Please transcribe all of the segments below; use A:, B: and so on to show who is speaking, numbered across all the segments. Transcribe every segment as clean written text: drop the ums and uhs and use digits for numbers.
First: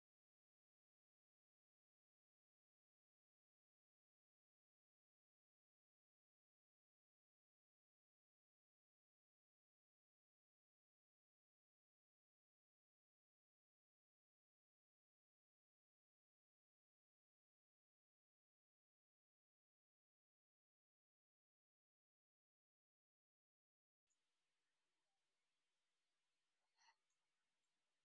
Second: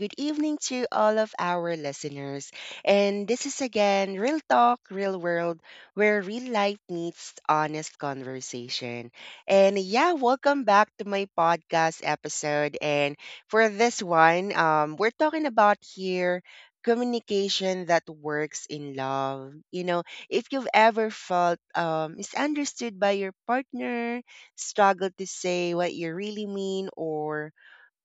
A: good evening to all of our listeners. And this is again Real Talk, Real World, where real life meets honest conversation. And yeah, welcome back to my podcast episode. And for this one, we're talking about here communication that works in love. You know, if you've ever felt misunderstood by your partner, struggle to say what you really mean or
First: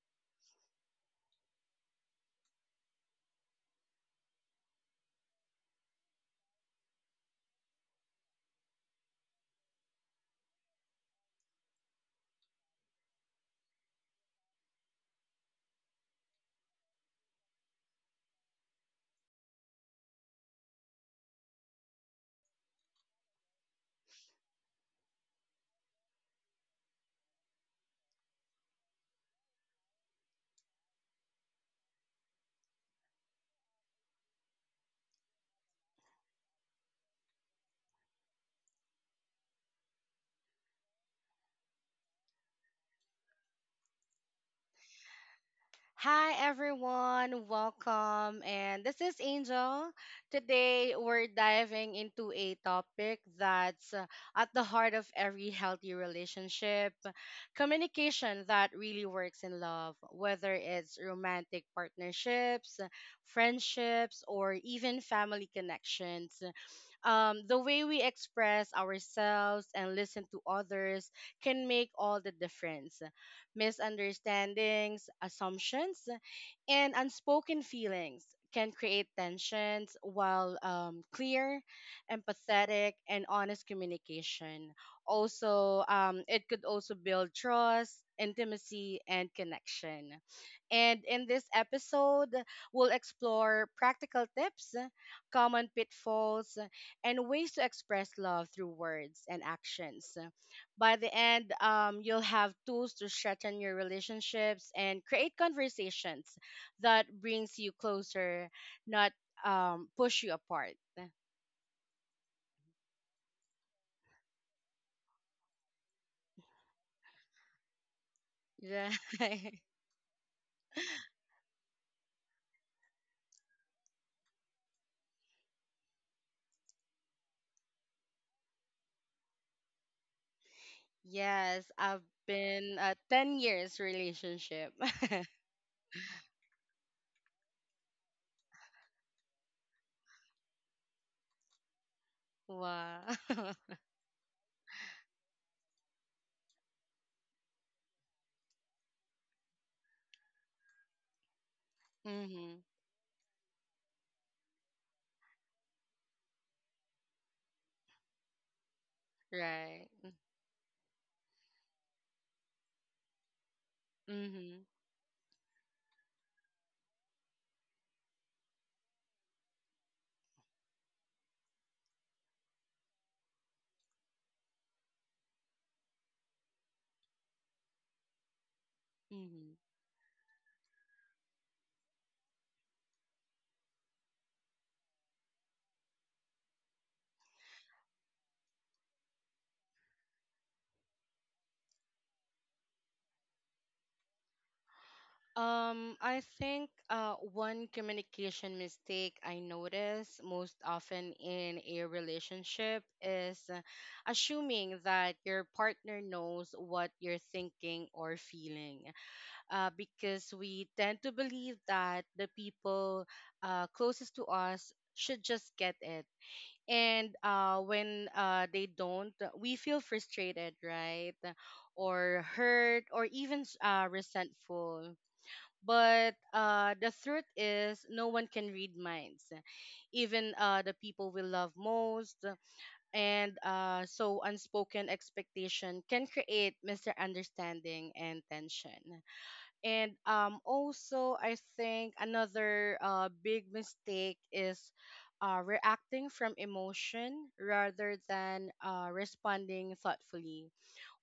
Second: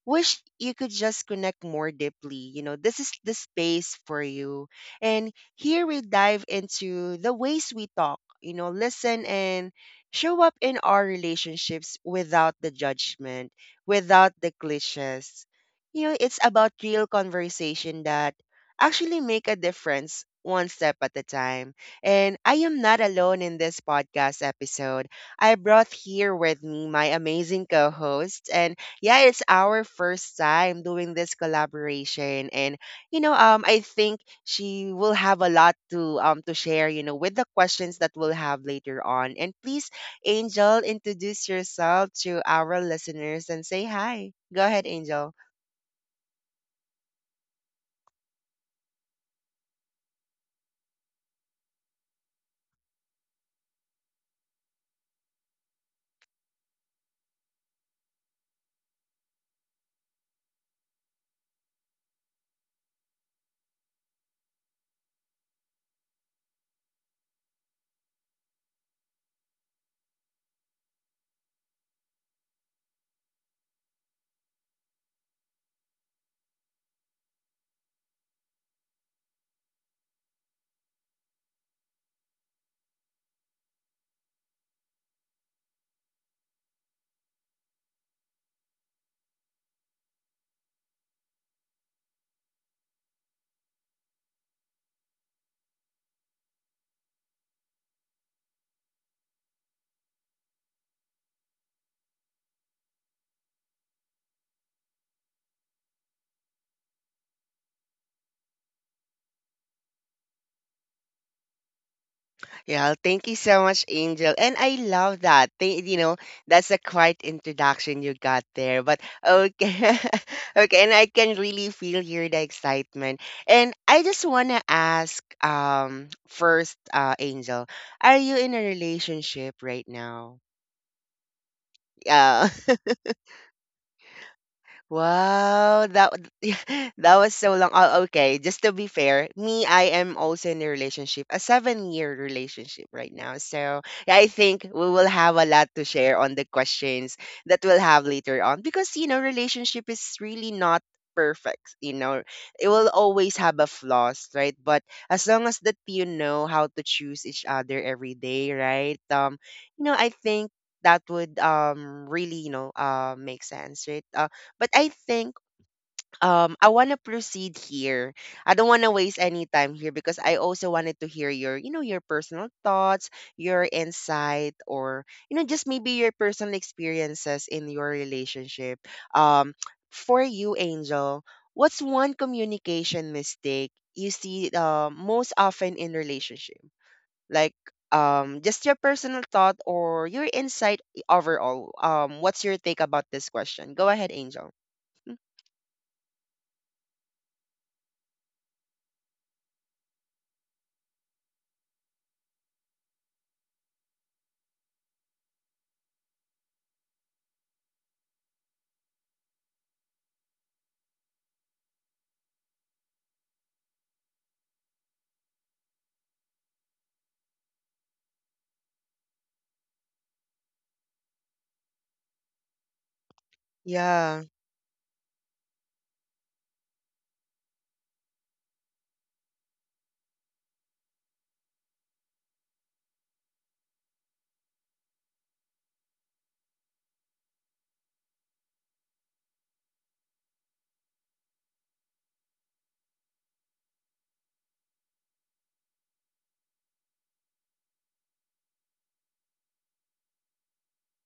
A: wish you could just connect more deeply. You know, this is the space for you. And here we dive into the ways we talk, you know, listen and show up in our relationships without the judgment, without the cliches. You know, it's about real conversation that actually make a difference one step at a time. And I am not alone in this podcast episode. I brought here with me my amazing co-host, and yeah, it's our first time doing this collaboration, and I think she will have a lot to share, you know, with the questions that we'll have later on. And please, Angel, introduce yourself to our listeners and say hi. Go ahead, Angel.
B: Hi everyone, welcome. And this is Angel. Today we're diving into a topic that's at the heart of every healthy relationship, communication that really works in love, whether it's romantic partnerships, friendships, or even family connections. The way we express ourselves and listen to others can make all the difference. Misunderstandings, assumptions, and unspoken feelings can create tensions, while clear, empathetic, and honest communication also it could also build trust, intimacy, and connection. And in this episode, we'll explore practical tips, common pitfalls, and ways to express love through words and actions. By the end, you'll have tools to strengthen your relationships and create conversations that brings you closer, not, push you apart.
A: Yeah, thank you so much, Angel. And I love that. You know, that's a quiet introduction you got there.
B: Yeah.
A: But okay. Okay, and I can really feel here the excitement. And I just want to ask first Angel, are you in a relationship right now?
B: Yes, I've
A: Yeah.
B: been a 10 years relationship.
A: Wow, that was so long. Oh, okay. Just to be fair, me, I am also in a relationship, a 7-year relationship
B: Wow.
A: right now. So yeah, I think we will have a lot to share on the questions that we'll have later on because you know, relationship is really not perfect. You know,
B: Mm-hmm.
A: it will always have a flaws, right? But as long as that you know how to choose each other every day, right? You know, I
B: Right.
A: think that would really you know make sense, right?
B: Mm-hmm.
A: But I think I want to proceed here. I don't want to waste any time here because I also wanted to hear your, you know, your personal thoughts, your insight, or you know just maybe your personal experiences in your relationship. Um
B: Mm-hmm.
A: for you Angel, what's one communication mistake you see, most often in relationship? Like just your personal thought or your insight overall, what's your take about this question? Go ahead, Angel. Mm.
B: I think one communication mistake I notice most often in a relationship is assuming that your partner knows what you're thinking or feeling. Because we tend to believe that the people closest to us should just get it. And when they don't, we feel frustrated, right? Or hurt, or even
A: Yeah,
B: resentful. But the truth is, no one can read minds, even the people we love most. And unspoken expectation can create misunderstanding and tension. And also, I think another big mistake is reacting from emotion rather than responding thoughtfully.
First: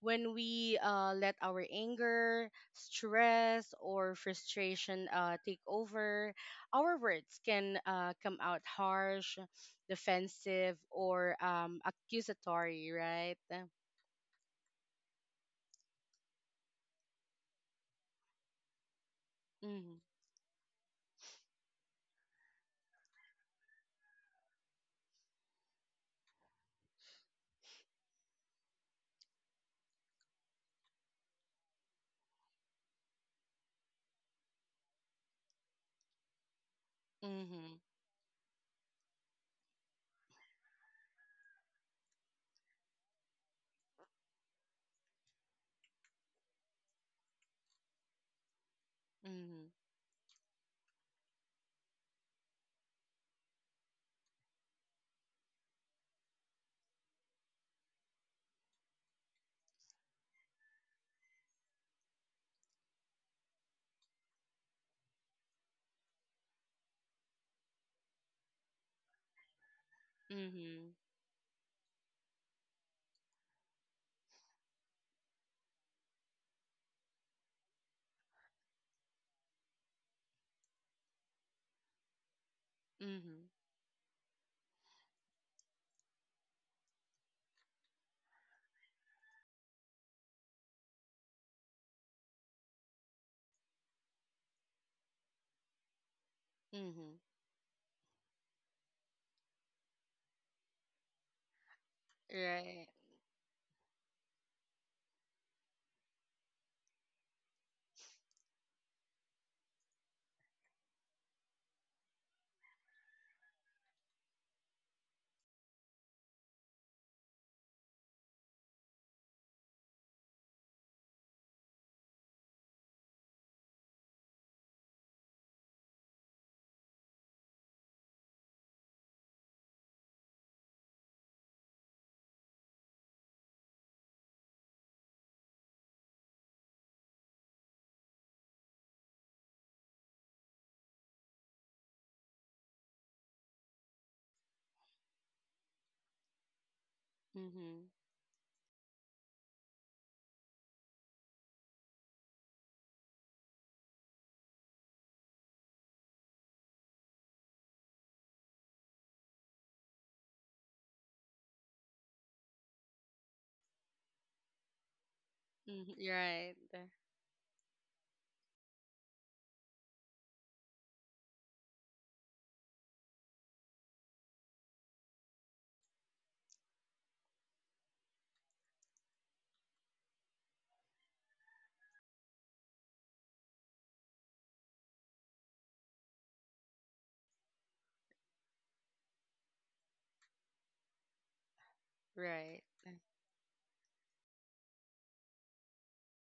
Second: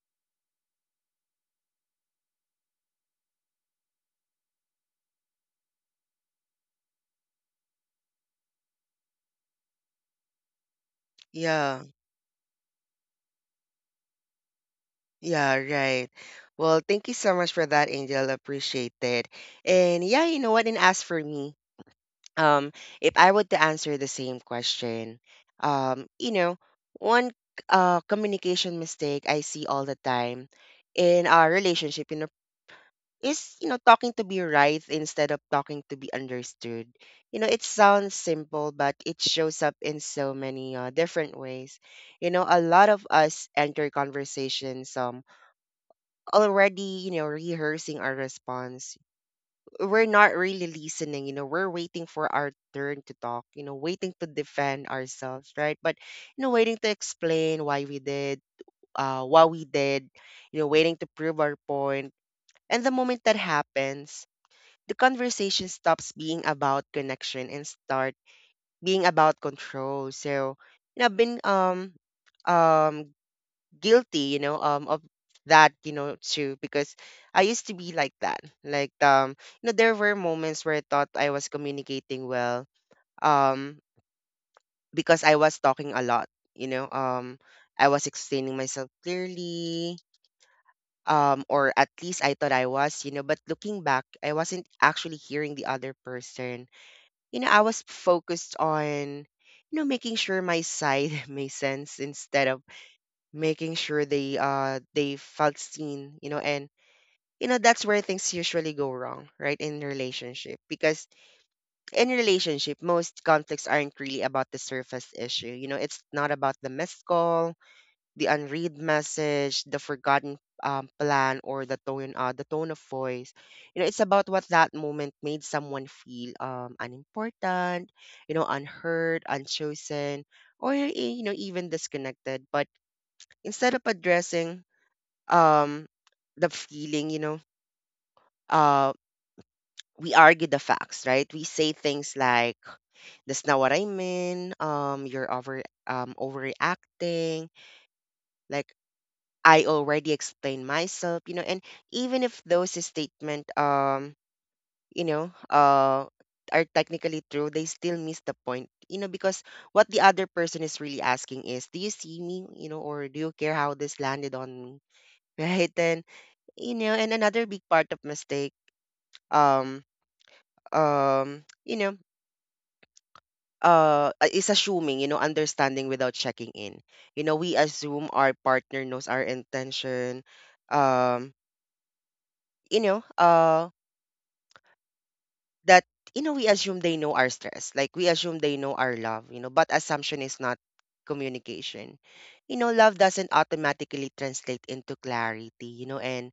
B: When we let our anger, stress, or frustration take over, our words can come out harsh, defensive, or
A: yeah,
B: accusatory, right?
A: yeah, right. Well, thank you so much for that, Angel. Appreciate it.
B: Mm-hmm,
A: And yeah, you know what? And as for me, um if I were to answer the same question, you know, one communication mistake I see all the time in our relationship, you know, is you know talking to be right instead of talking to be understood. You know, it
B: mm-hmm,
A: sounds simple, but it shows up in so many, different ways. You know, a lot of us enter conversations already you know rehearsing our response.
B: mm-hmm,
A: We're not really listening. You know, we're waiting for our turn to talk, you know, waiting to defend ourselves, right? But you know waiting to explain why we did what we did, you know, waiting to prove our point. And the moment that happens, the conversation stops being about connection and start being about control. So
B: mm-hmm,
A: you know I've been um guilty, you know, of that, you know, too, because I used to be like that. Like, you know, there were moments where I thought I was communicating well,
B: mm-hmm.
A: um, because I was talking a lot, you know, I was explaining myself clearly, or at least I thought I was, you know, but looking back, I wasn't actually hearing the other person.
B: Mm-hmm.
A: You know, I was focused on, you know, making sure my side made sense instead of
B: Right.
A: making sure they felt seen, you know, and you know that's where things usually go wrong, right? In relationship, because in relationship most conflicts aren't really about the surface issue. You know, it's not about the missed call, the unread message, the forgotten plan, or the tone of voice. You know, it's about what that moment made someone feel, unimportant, you know, unheard, unchosen, or you know even disconnected. But instead of addressing um the feeling, you know, uh we argue the facts, right? We say things like, that's not what I mean, you're overreacting.
B: Mhm.
A: Like, I already explained myself, you know, and even if those statement you know are technically true, they still miss the point. You know, because what the other person is really asking is, do you see me, you know, or do you care how this landed on me? Right?
B: Mhm.
A: Then
B: Right.
A: you know, and another big part of mistake, um you know, is assuming you know understanding without checking in. You know, we assume our partner knows our intention, um you know, that you know we assume they know our stress, like we assume they know our love. You know, but assumption is not communication. You
B: Right.
A: know, love doesn't automatically translate into clarity. You know, and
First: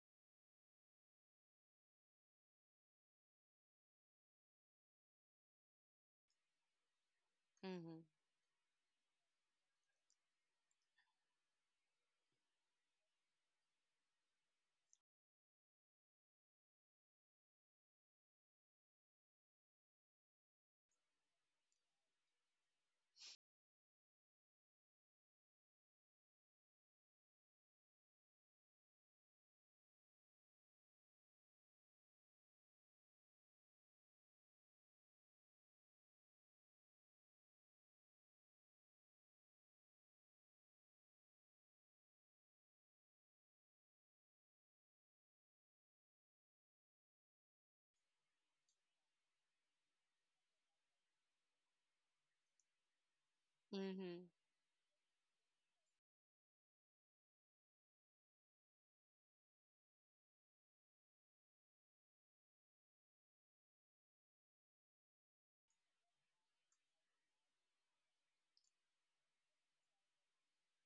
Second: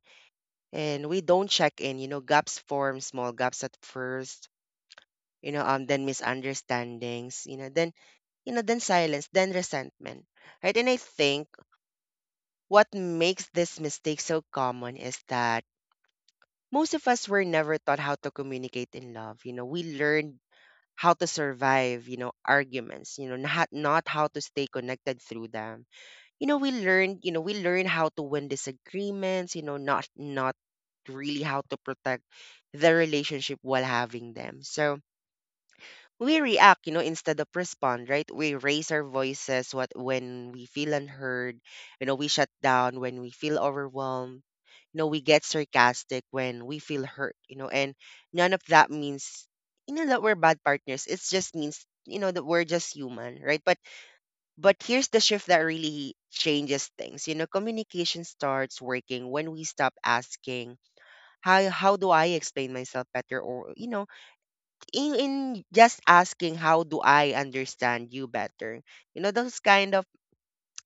A: we don't check in. You know, gaps form, small gaps at first, you know, then misunderstandings, you know, then
B: Mhm.
A: you know, then silence, then resentment, right? And I think what makes this mistake so common is that most of us were never taught how to communicate in love. You know, we learned how to survive, you know, arguments, you know, not how to stay connected through them. You know, we learned how to win disagreements, you know, not really how to protect the relationship while having them. So, we react, you know, instead of respond, right? We raise our voices what when we feel unheard, you know, we shut down when we feel overwhelmed, you know, we get sarcastic when we feel hurt, you know, and none of that means you know that we're bad partners. It just means you know that we're just human, right?
B: Mhm.
A: But here's the shift that really changes things. You know, communication starts working when we stop asking, how do I explain myself better, or you know in just asking, how do I understand you better. You know, those kind of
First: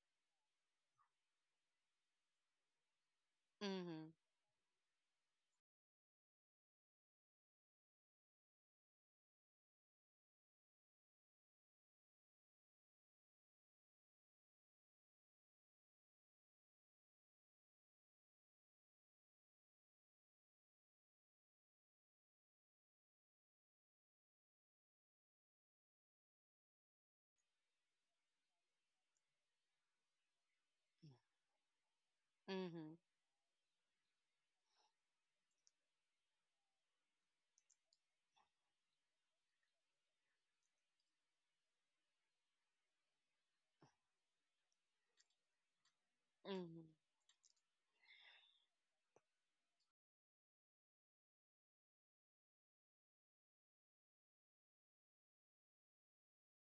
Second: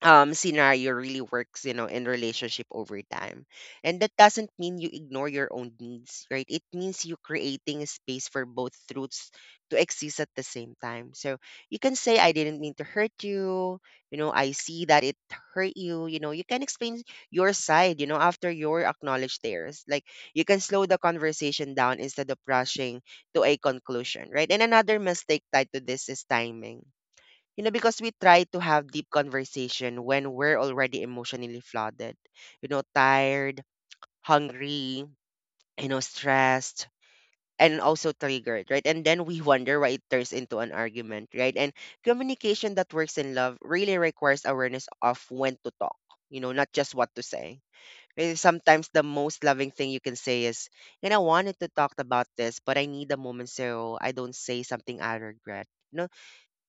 A: scenario really works you know in relationship over time. And
B: Mhm.
A: that doesn't mean you ignore your own needs, right? It means you creating a space for both truths to exist at the same time. So you can say, I didn't mean to hurt you, you know, I see that it hurt you. You know, you can explain your side, you know, after your acknowledge theirs. Like, you can slow the conversation down instead of rushing to a conclusion, right? And another mistake tied to this is timing. You know, because we try to have deep conversation when we're already emotionally flooded, you know,
B: Mhm.
A: tired, hungry, you know, stressed, and also triggered, right? And then we wonder why it turns into an argument, right? And communication that works in love really requires awareness of when to talk, you know, not
B: Mhm.
A: just what to say. Sometimes the most loving thing you can say is, you know, I wanted to talk about this, but I need a moment so I don't say something I regret.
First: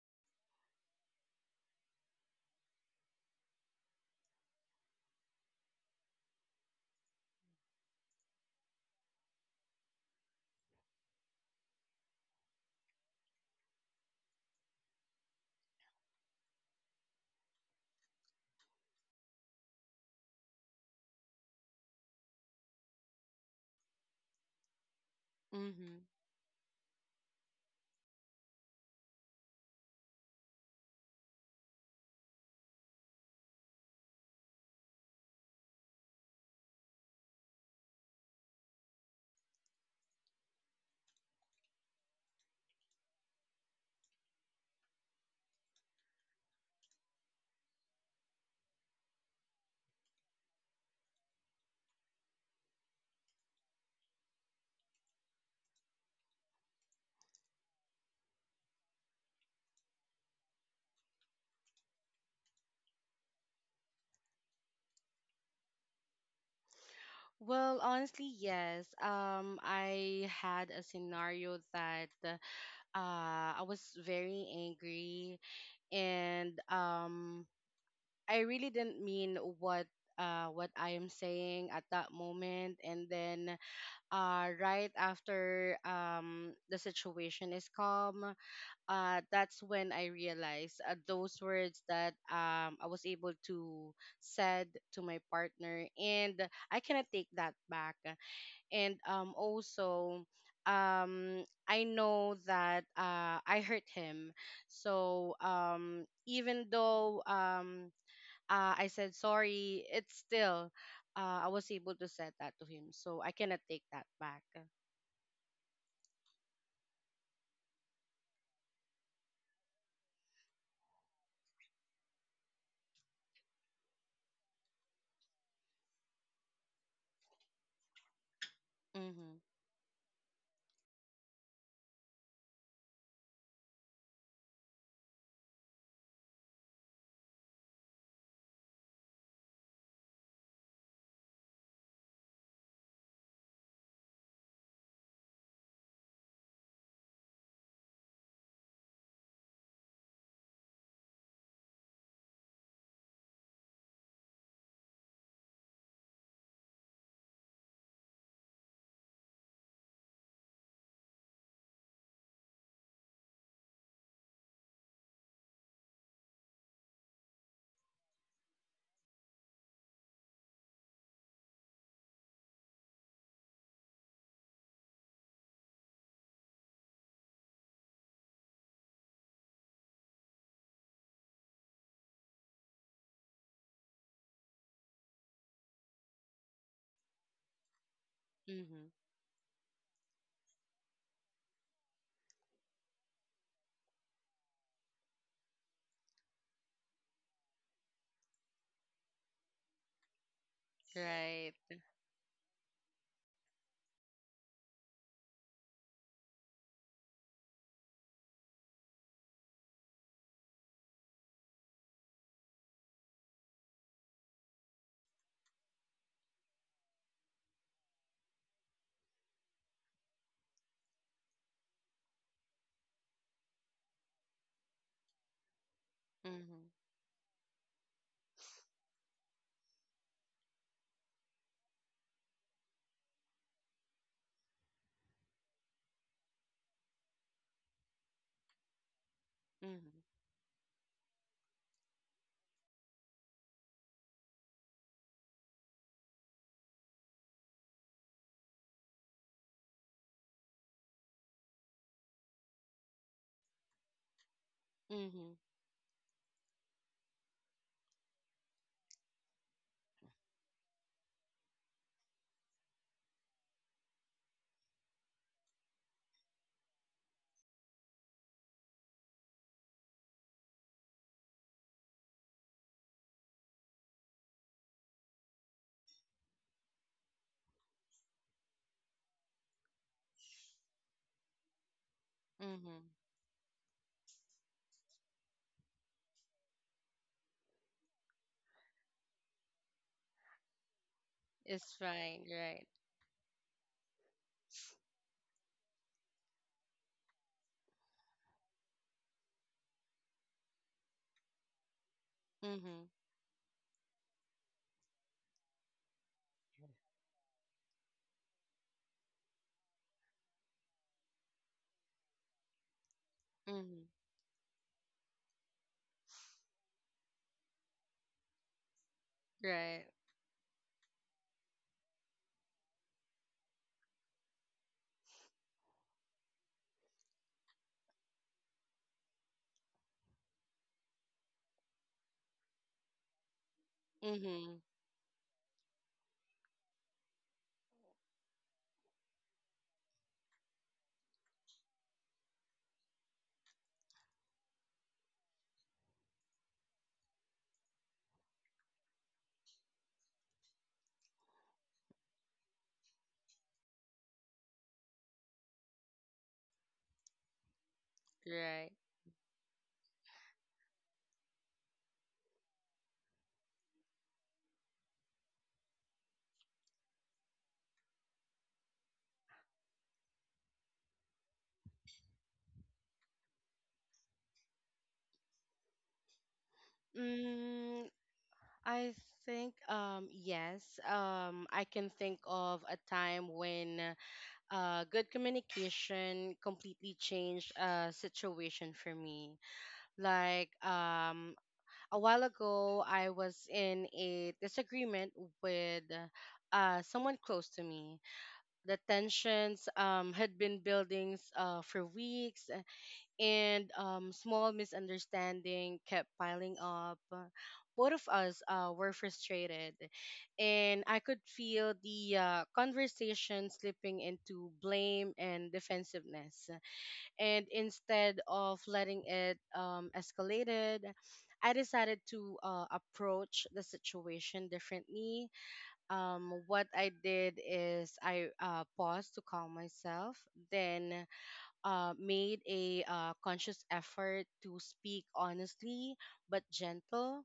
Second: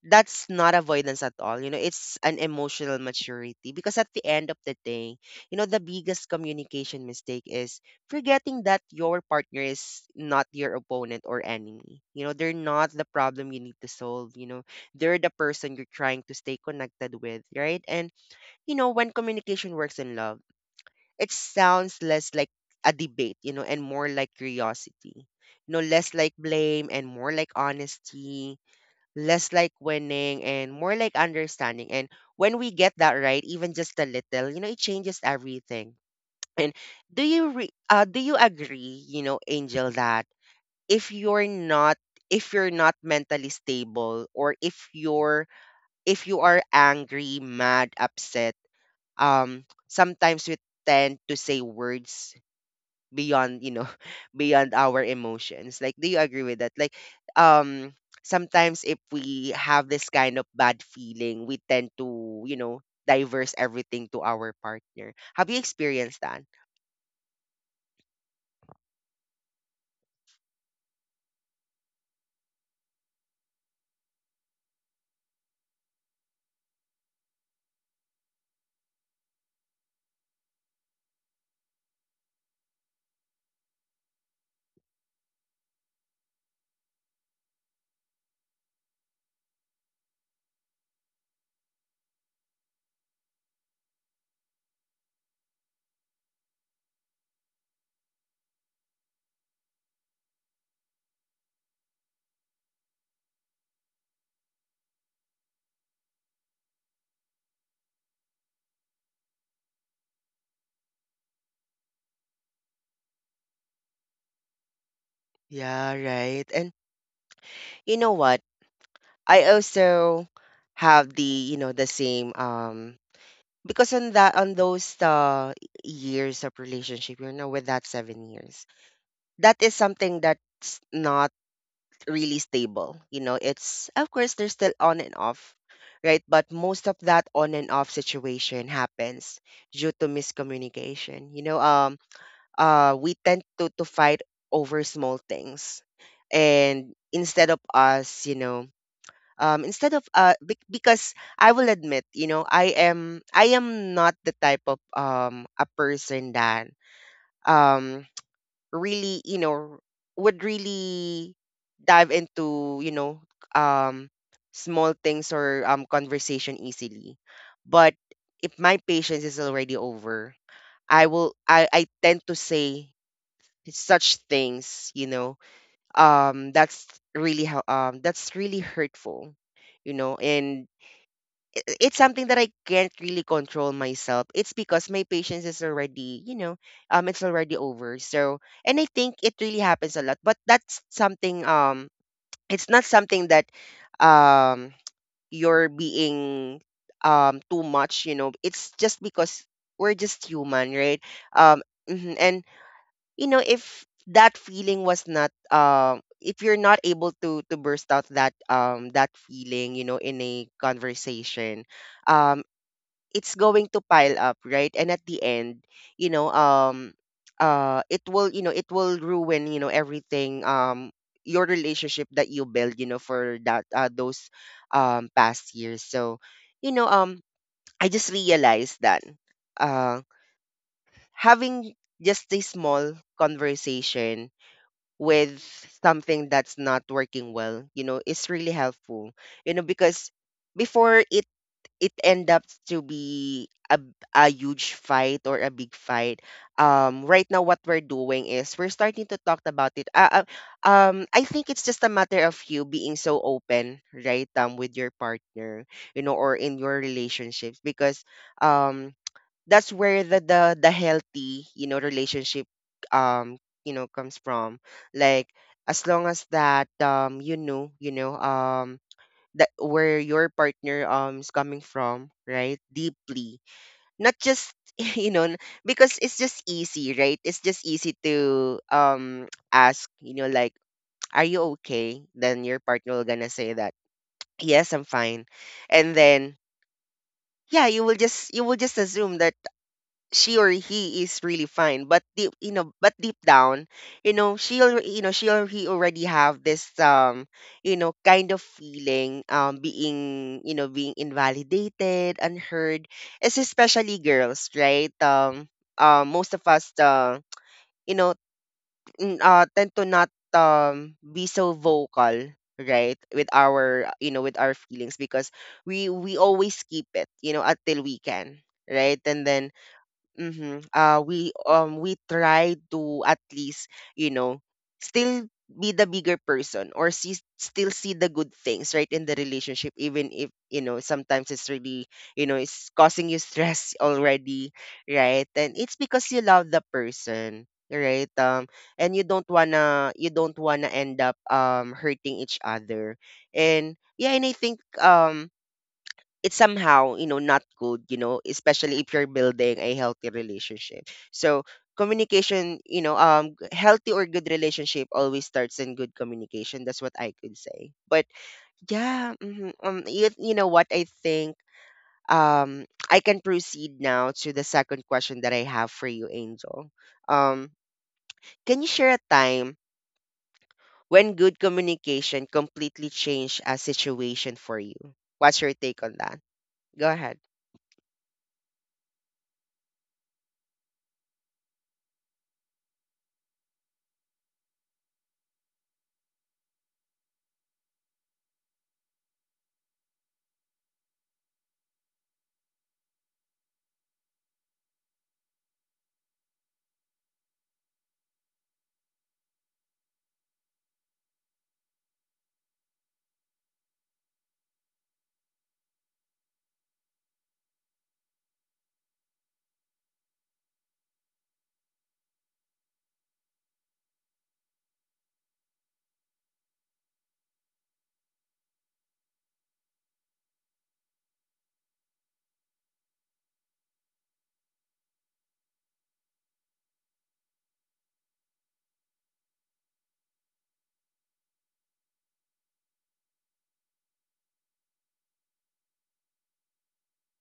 A: That's not avoidance at all. You know, it's an emotional maturity, because at the end of the day, you know, the biggest communication mistake is forgetting that your partner is not your opponent or enemy. You know, they're not the problem you need to solve. You know, they're the person you're trying to stay connected with, right? And, you know, when communication works in love, it sounds less like a debate, you know, and more like curiosity. You know,
B: Mhm.
A: less like blame and more like honesty, less like winning and more like understanding. And when we get that right, even just a little, you know, it changes everything. And do you agree, you know, Angel, that if you're not if you're not mentally stable, or if you are angry, mad, upset, sometimes we tend to say words beyond you know beyond our emotions. Like, do you agree with that? Like, um sometimes if we have this kind of bad feeling, we tend to you know diverse everything to our partner. Have you experienced that?
B: Well, honestly, yes. I had a scenario that I was very angry, and I really didn't mean what what I am saying at that moment. And then right after the situation is calm, that's when I realized those words that I was able to said to my partner, and I cannot take that back. And also, I know that I hurt him. So even though I said sorry, it's still I was able to said that to him. So I cannot take that back.
A: Yeah, right. And you know what, I also have the you know the same, because on that on those years of relationship, you know, with that 7 years,
B: Mm-hmm.
A: that is something that's not really stable. You know, it's of course there's still on and off, right? But most of that on and off situation happens due to miscommunication. We tend to fight over small things, and instead of us, you know, instead of because I will admit, I am not the type of a person that um really, would really dive into, um small things or conversation easily. But if my patience is already over, I will I tend to say such things. You know um that's really how um that's really hurtful. And it's something that I can't really control myself. It's because my patience is already, it's already over. So, and I
B: Mm-hmm.
A: think it really happens a lot. But that's something. It's not something that, um, you're being, too much. You know, it's just because we're just human, right?
B: Right.
A: Um, mhm, and you know, if that feeling was not, if you're not able to burst out that feeling, you know, in a conversation, um it's going to pile up, right? And at the end, you know, um, it will, it will ruin, everything, your relationship that you build, for that, those, past years. So,
B: Mm-hmm.
A: you know, um, I just realized that, uh, having just a small conversation with something that's not working well, you know, is really helpful,
B: Mm-hmm.
A: because before it end up to be a huge fight or a big fight. Right now, what we're doing is we're starting to talk about it. I think it's just a matter of you being so open, right, with your
B: Mm-hmm.
A: partner, you know, or in your relationships, because, um, that's where the healthy, you know, relationship, um, comes from. Like, as long as that you know, that where your partner is coming from, right? Deeply. Not just you know because it's just easy, right? It's just easy to ask, you know, like, are you okay? Then your
B: Mm-hmm.
A: partner will gonna say that, yes, I'm fine. And then, yeah, you will just, assume that she or he is really
B: It's
A: fine, but
B: right,
A: deep, you
B: right.
A: know but deep down, she or he already have this, kind of feeling, being, being invalidated,
B: Mm-hmm.
A: unheard. It's especially girls, right? Most of us, you know tend to not, be so vocal, right, with
B: Mm-hmm.
A: our, with our feelings, because we always keep it, you know, until we can, right. And then,
B: Right.
A: mhm. We, we try to at least, you know still be the bigger person, or see still see the good things, right, in the relationship, even if, you know, sometimes it's really, it's causing you stress already,
B: Mm-hmm.
A: right. And it's because you love the person, right, and you don't wanna end up, hurting each other. And yeah, and I think, it's somehow, you know, not good, you know, especially if you're building a healthy relationship. So communication, healthy or good relationship always starts in good communication. That's what I could say. But
B: Right.
A: yeah, mhm. You know what I think, um I can proceed now to the second question that I have for you, Angel. Um can you share a time when good communication completely changed a situation for you? What's your take on that? Go ahead.
B: Mm, I think yes. I can think of a time when good communication completely changed a situation for me. Like a while ago I was in a disagreement with someone close to me. The tensions had been building for weeks, and small misunderstanding kept piling up. Both of us were frustrated, and I could feel the conversation slipping into blame and defensiveness. And instead of letting it escalated, I decided to approach the situation differently. What I did is I paused to calm myself, then made a conscious effort to speak honestly but gentle.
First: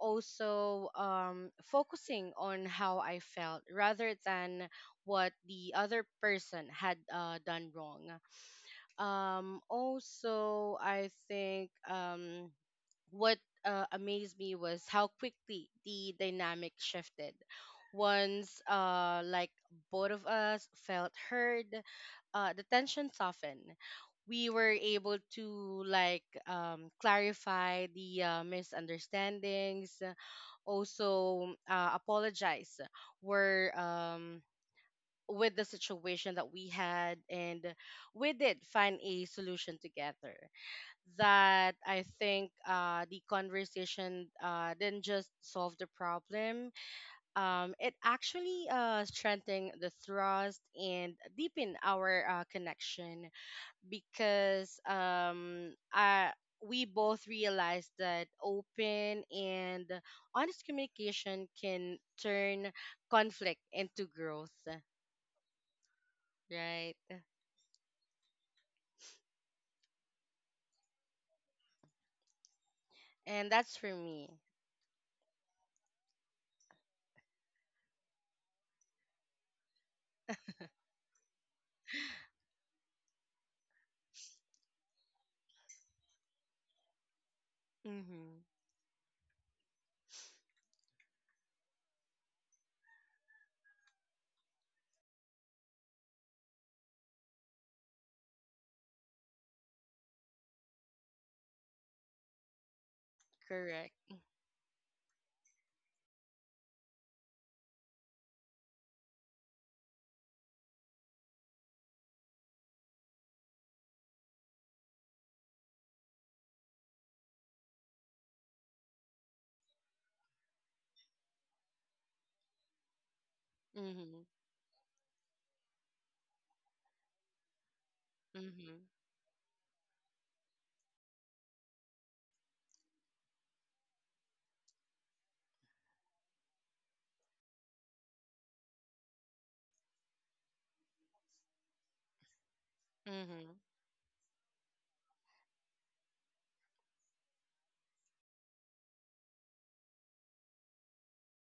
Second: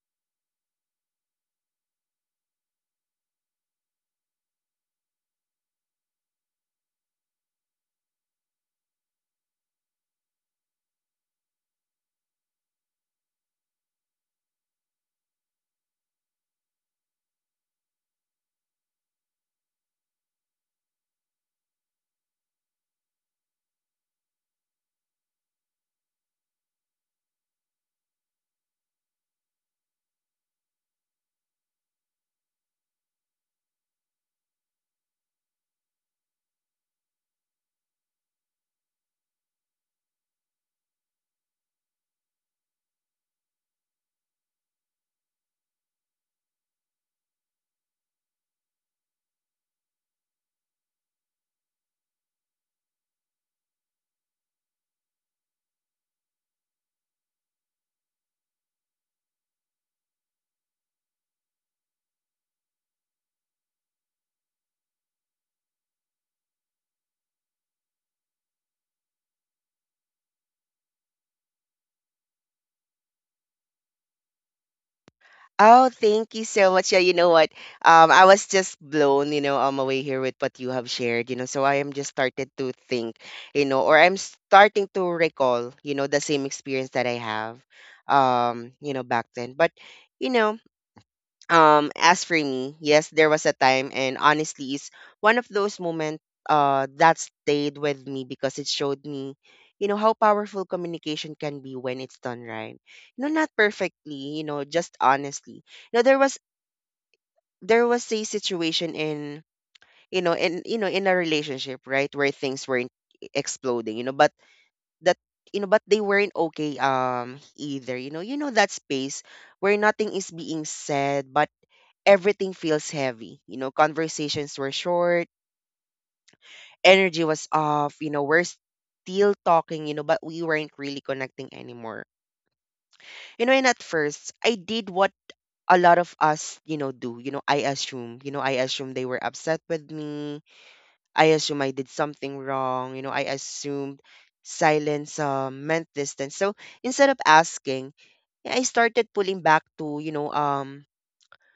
B: Also, focusing on how I felt rather than what the other person had done wrong. Also, I think. What amazed me was how quickly the dynamic shifted. Once, both of us felt heard, the tension softened. We were able to clarify the misunderstandings, also apologize were with the situation that we had, and we did find a solution together, that I think the conversation didn't just solve the problem. It actually strengthened the trust and deepened our connection, because we both realized that open and honest communication can turn conflict into growth, right? And that's for me.
A: Oh, thank you so much. Yeah, you know what? I was just blown, away here with what you have shared, you know. So I am just started to think, or I'm starting to recall, the same experience that I have,
B: Mm-hmm.
A: you know, back then. But, you know, as for me, yes, there was a time, and honestly, is one of those moments, that stayed with me, because it showed me, you know, how powerful communication can be when it's done right. You know, not
B: Correct.
A: perfectly, you know, just honestly. You know, there was a situation in, in a relationship, right, where things weren't, exploding, you know, but that they weren't okay, either, you know. You know that space where nothing is being said, but everything feels heavy. You know,
B: Mm-hmm.
A: conversations were short, energy was off, you know, we're
B: Mm-hmm.
A: still talking, you know, but we weren't really connecting anymore. You know, and at first, I did what a lot of us, you know, do. You know, I assume they were upset with me. I assume I did something wrong. You know, I
B: Mm-hmm.
A: assumed silence, meant distance. So instead of asking, yeah, I started pulling back to,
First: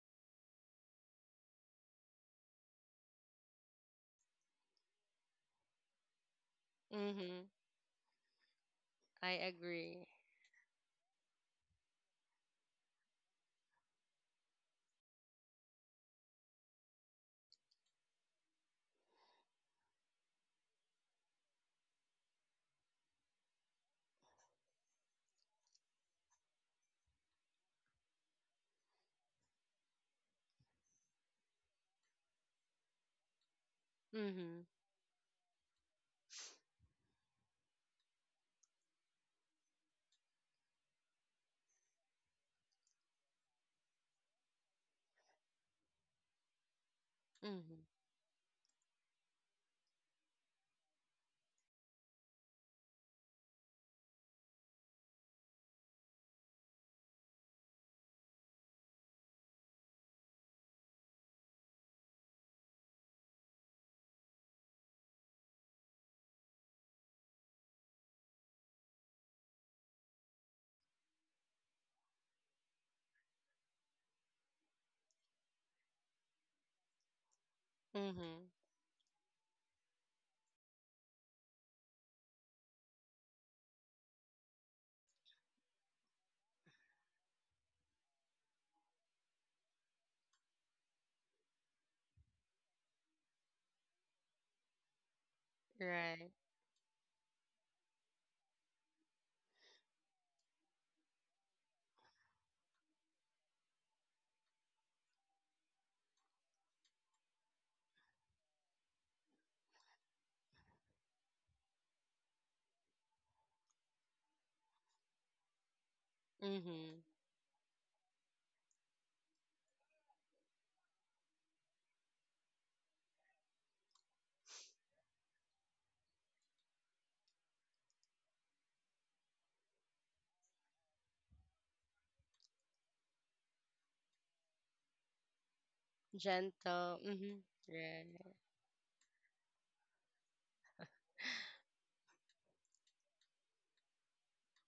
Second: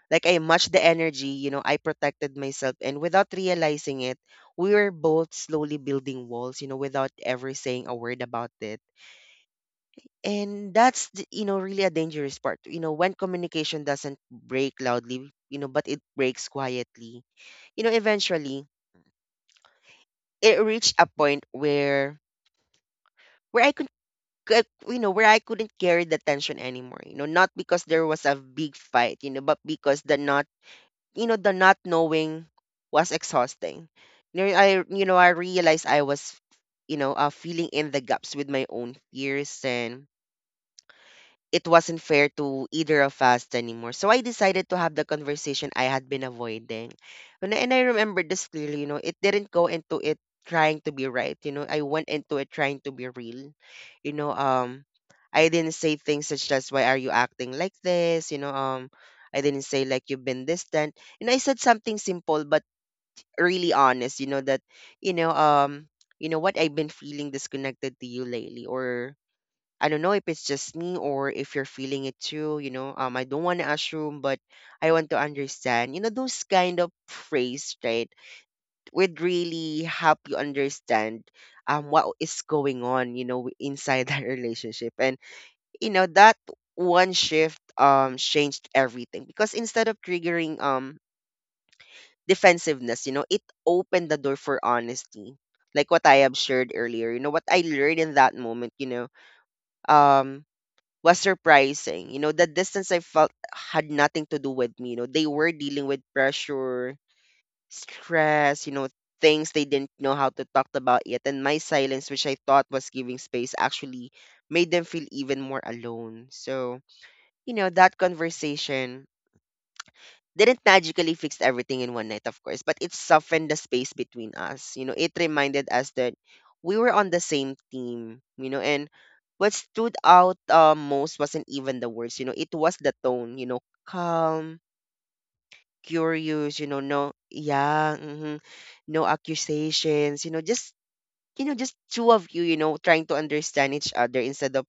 A: like, I matched the energy, you know, I protected myself, and without realizing it, we were both slowly building walls, you know, without
B: Mm-hmm.
A: ever saying a word about it.
B: I agree.
A: And that's really a dangerous part. You know, when communication doesn't break loudly, you know, but it breaks quietly. You know, eventually it reached a point where I could where I couldn't carry the tension anymore. You know, not because there was a big fight, you know, but because the knot, the not knowing was exhausting. You know,
B: Mm-hmm.
A: I realized I was, feeling in the gaps with my own fears, and it wasn't fair to either of us anymore. So I decided to have the conversation I had been avoiding. And
B: Mm-hmm.
A: I remember this clearly, you know, it didn't go into it trying to be right. You know, I went into it trying to be real. You know, I didn't say things such as, why are you acting like this? You know, I didn't say like you've been distant. And I said something simple but really honest, you know, um, you know what, I've been feeling disconnected to you lately, or I don't know if it's just me or if you're feeling it too, you know. I don't want to assume, but I want to understand. You know those kind of phrase, right?
B: Mm-hmm.
A: Would really help you understand what is going on, you know, inside that relationship. And you know that one shift changed everything, because instead of triggering, defensiveness, you know, it opened the door for honesty. Like what I
B: Right.
A: have shared earlier, you know, what I learned in that moment, you know, um was surprising. You know, the distance I felt had nothing to do with me. You know, they were dealing with pressure, stress, you know, things they didn't know how to talk about yet. And my silence, which I thought was giving space, actually made them feel even more alone. So,
B: Mm-hmm.
A: you know, that conversation didn't magically fix everything in one night, of course, but it softened the space between us. You know, it reminded us that we were on the same team, you know. And what stood out, most, wasn't even the words, you know, it was the tone, you know, calm, curious, you know,
B: Gentle.
A: no,
B: Mm-hmm.
A: yeah, hmm,
B: Right.
A: no accusations, you know, just two of you, you know, trying to understand each other, instead of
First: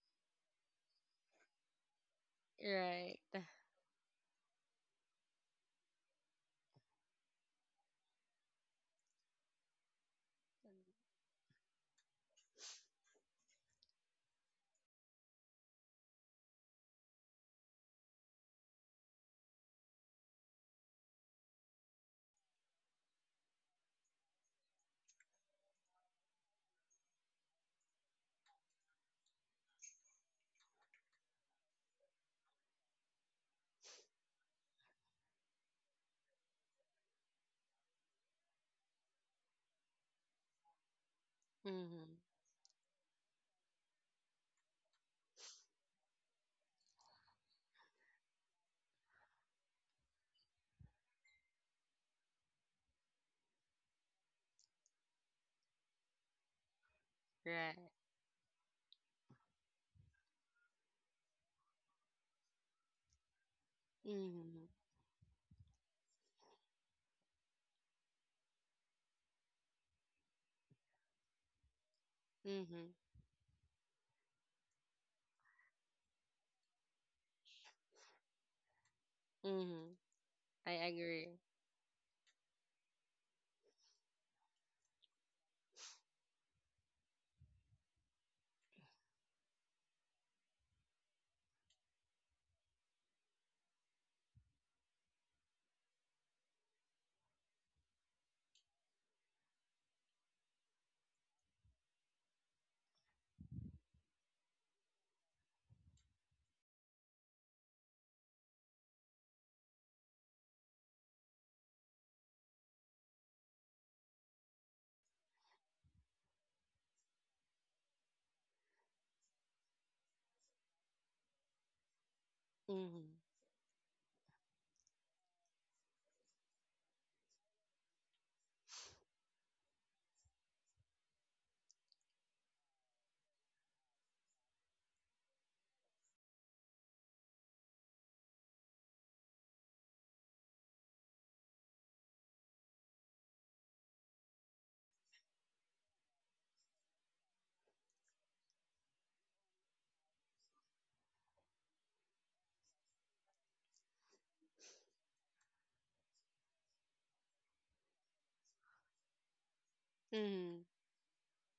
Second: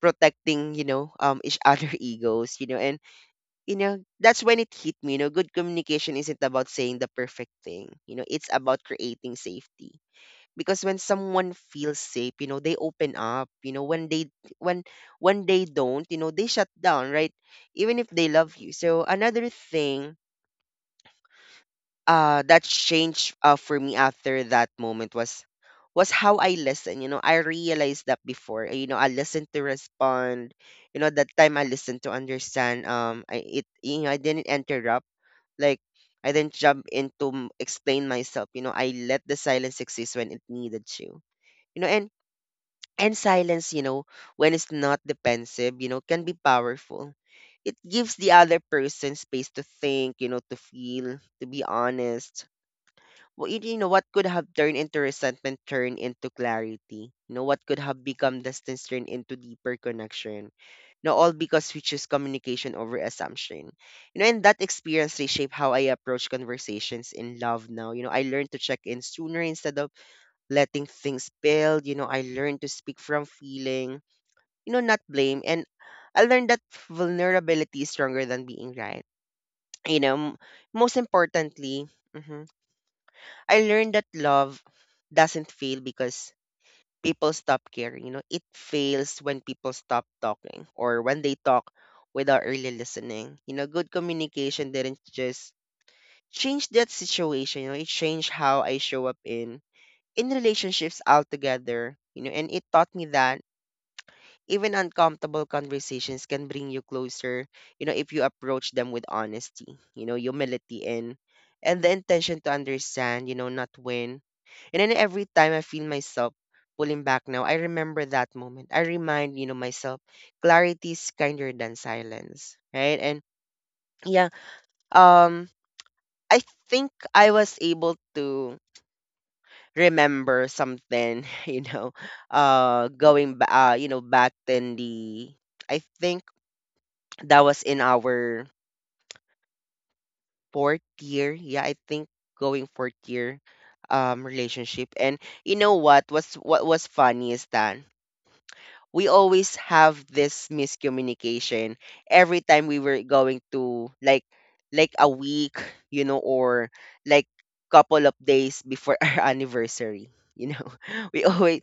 A: protecting, each other egos, you know. And
B: Right.
A: you know, that's when it hit me. You know, good communication isn't about saying the perfect thing. You know, it's about creating safety. Because when someone feels safe, you know, they open up. You know, when when they don't, you know, they shut down, right? Even if they love you. So another thing that changed, for me after that moment, was how I listen. You know, I realized that before. You know, I listened to respond. You know, that time I listened to understand. I it you know I didn't interrupt, like, I didn't jump in to, explain myself. You know, I let the silence exist when it needed to. You know, and
B: Mm-hmm.
A: and silence, you know, when it's not defensive, you know, can be powerful. It gives the other person space to think, you know, to feel, to be honest, well, you know what could have turned into resentment turned into clarity. You know what could
B: Right.
A: have become distance turned into deeper connection. No, all because we choose communication over assumption. You know, and that
B: Mm-hmm.
A: experience reshaped how I approach conversations in love now. You know, I learned to check in sooner instead of letting things build. You know, I learned to
B: Mm-hmm.
A: speak from feeling, you know, not blame. And I learned that vulnerability is stronger than being right.
B: Mm-hmm.
A: You know,
B: I
A: most
B: agree.
A: importantly. mhm. I learned that love doesn't fail because people stop caring. It fails when people stop talking or when they talk without really listening. Good communication didn't just change that situation. It changed how I show up in relationships altogether. And it taught me that even uncomfortable conversations can bring you closer. If you approach them with honesty. Humility and the intention to understand. Not win. And then every time I feel myself pulling back now, I remember that moment. I remind myself, clarity is kinder than silence, right?
B: Mm-hmm.
A: And yeah, um, I think I was able to remember something, going, back in I think that was in our fourth year. Yeah, I think going fourth year relationship. And what was funny is that we always have this miscommunication every time we were going to like a week, or like couple of days before our anniversary, you
B: Mm-hmm.
A: know. We always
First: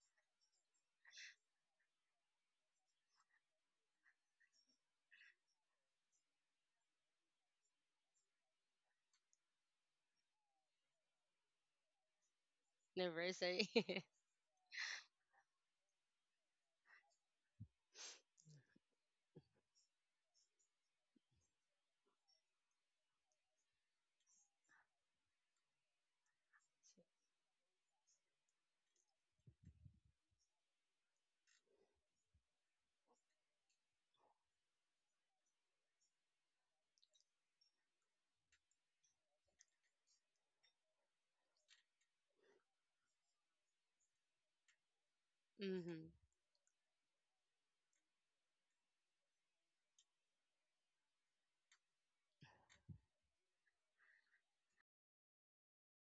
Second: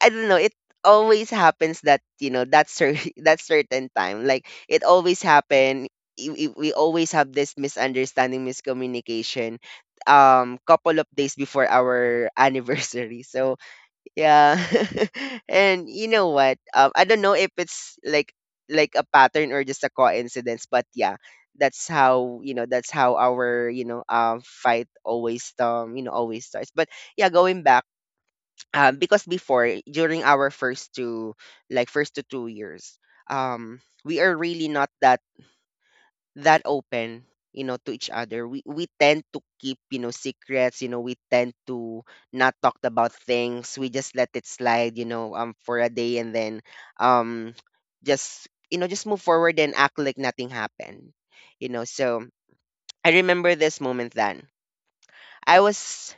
A: I don't know, it always happens that, that certain time. Like it always happen we always have this misunderstanding miscommunication couple of days before our anniversary. So
B: Anniversary.
A: yeah. And you know what? I don't know if it's like a pattern or just a coincidence, but yeah, that's how that's how our fight always always starts. But yeah, going back, because before during our first to 2 years, we are really not that open, to each other. We tend to keep secrets. We tend to not talk about things. We just let it slide, for a
B: Mm-hmm.
A: day and then um just move forward and act like nothing happened. So I remember this moment then. I was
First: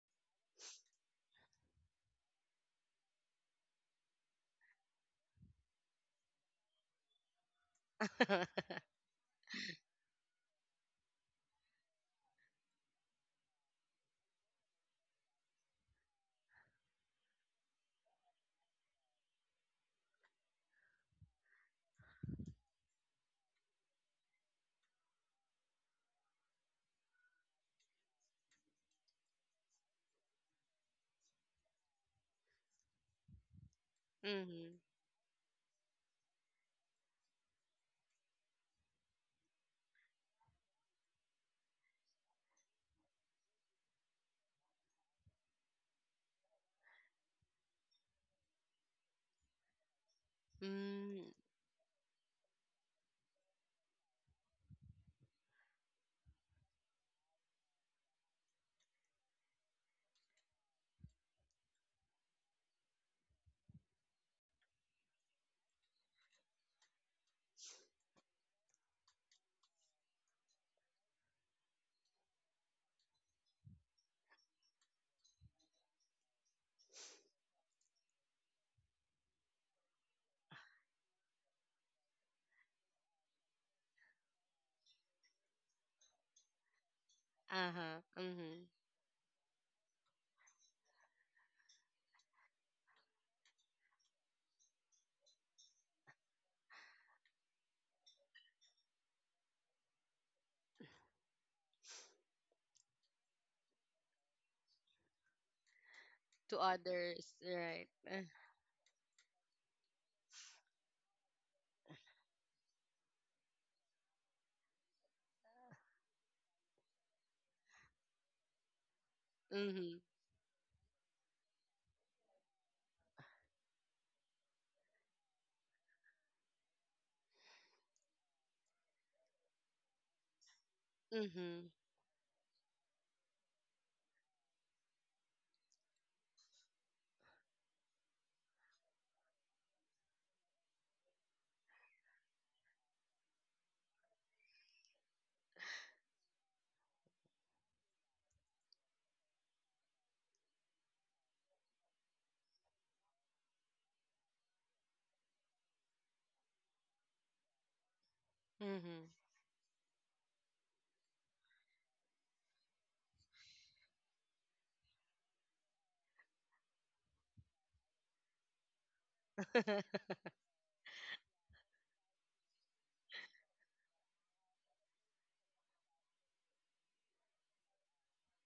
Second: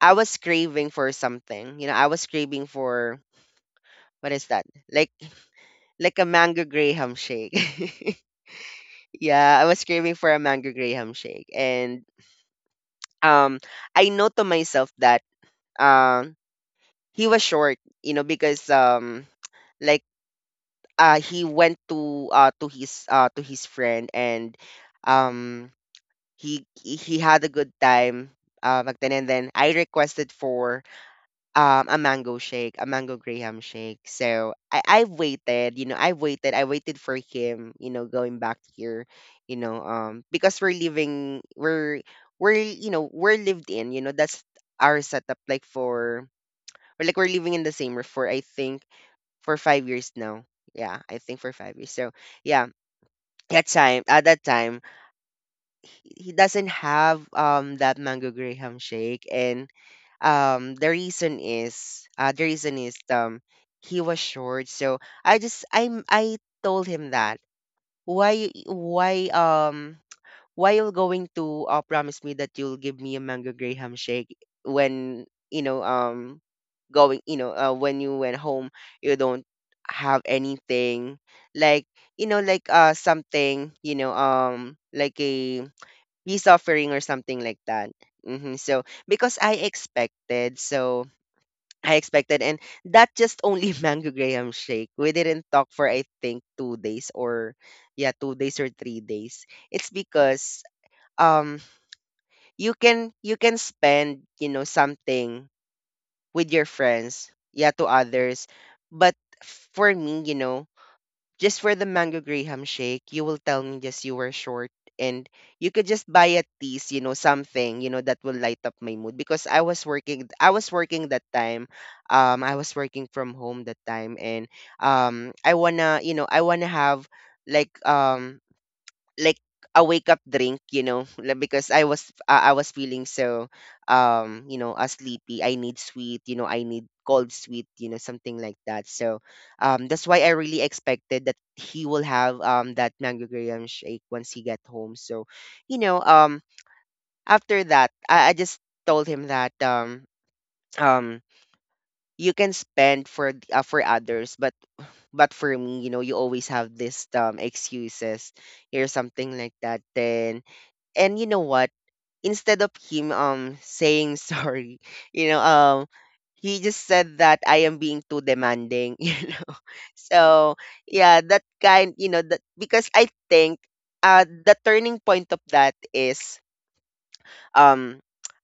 A: I was craving for something. I was craving for what is that? Like like a mango graham shake. Yeah, I was craving for a mango graham shake. And um I know to myself that um he was short, because like he went to his friend. And um he had a good time back then. And then I requested for a mango shake, a mango Graham shake. So
B: Mm-hmm.
A: I've waited, I've waited, I waited for him, going back here, because we're lived in, that's our setup like for or we're living in the same roof for I think for 5 years now. Yeah, I
B: Mm,
A: think for 5 years. So yeah, that time at that time he doesn't have that mango Graham shake. And the reason is he was short. So I just I told him that why why um why you're going to, promise me that you'll give me a mango graham shake when you know going you know when you went home you don't have anything like something like a peace offering or something like that.
B: uh-huh.
A: hmm
B: Mm-hmm.
A: so because I expected. So I expected. And that just only mango graham shake. We didn't talk for I think 2 days, or yeah, 2 days or 3 days. It's because um you can spend, something with
B: To
A: your friends,
B: others.
A: yeah,
B: Right.
A: to others. But for me, just for the mango graham shake, you will tell me just you were short. And you could just buy at least, something, that will light up my mood because I was
B: Mm-hmm.
A: working I was working that time. I was working from home that time. And I wanna, I wanna have like um like a wake up drink, like,
B: Mm-hmm.
A: because I was feeling so sleepy. I need sweet, I need cold sweet, something like that. So, that's why I really expected that he will have that mango graham shake once he get home. So, you know, um after that, I just told him that um you can spend for for others. But for me, you always have this excuses or
B: Mm-hmm.
A: something like that. Then, and you know what, instead of him saying sorry, you know um he just said that I am being too demanding. you know so yeah, that kind, that, because I think the turning point of that is um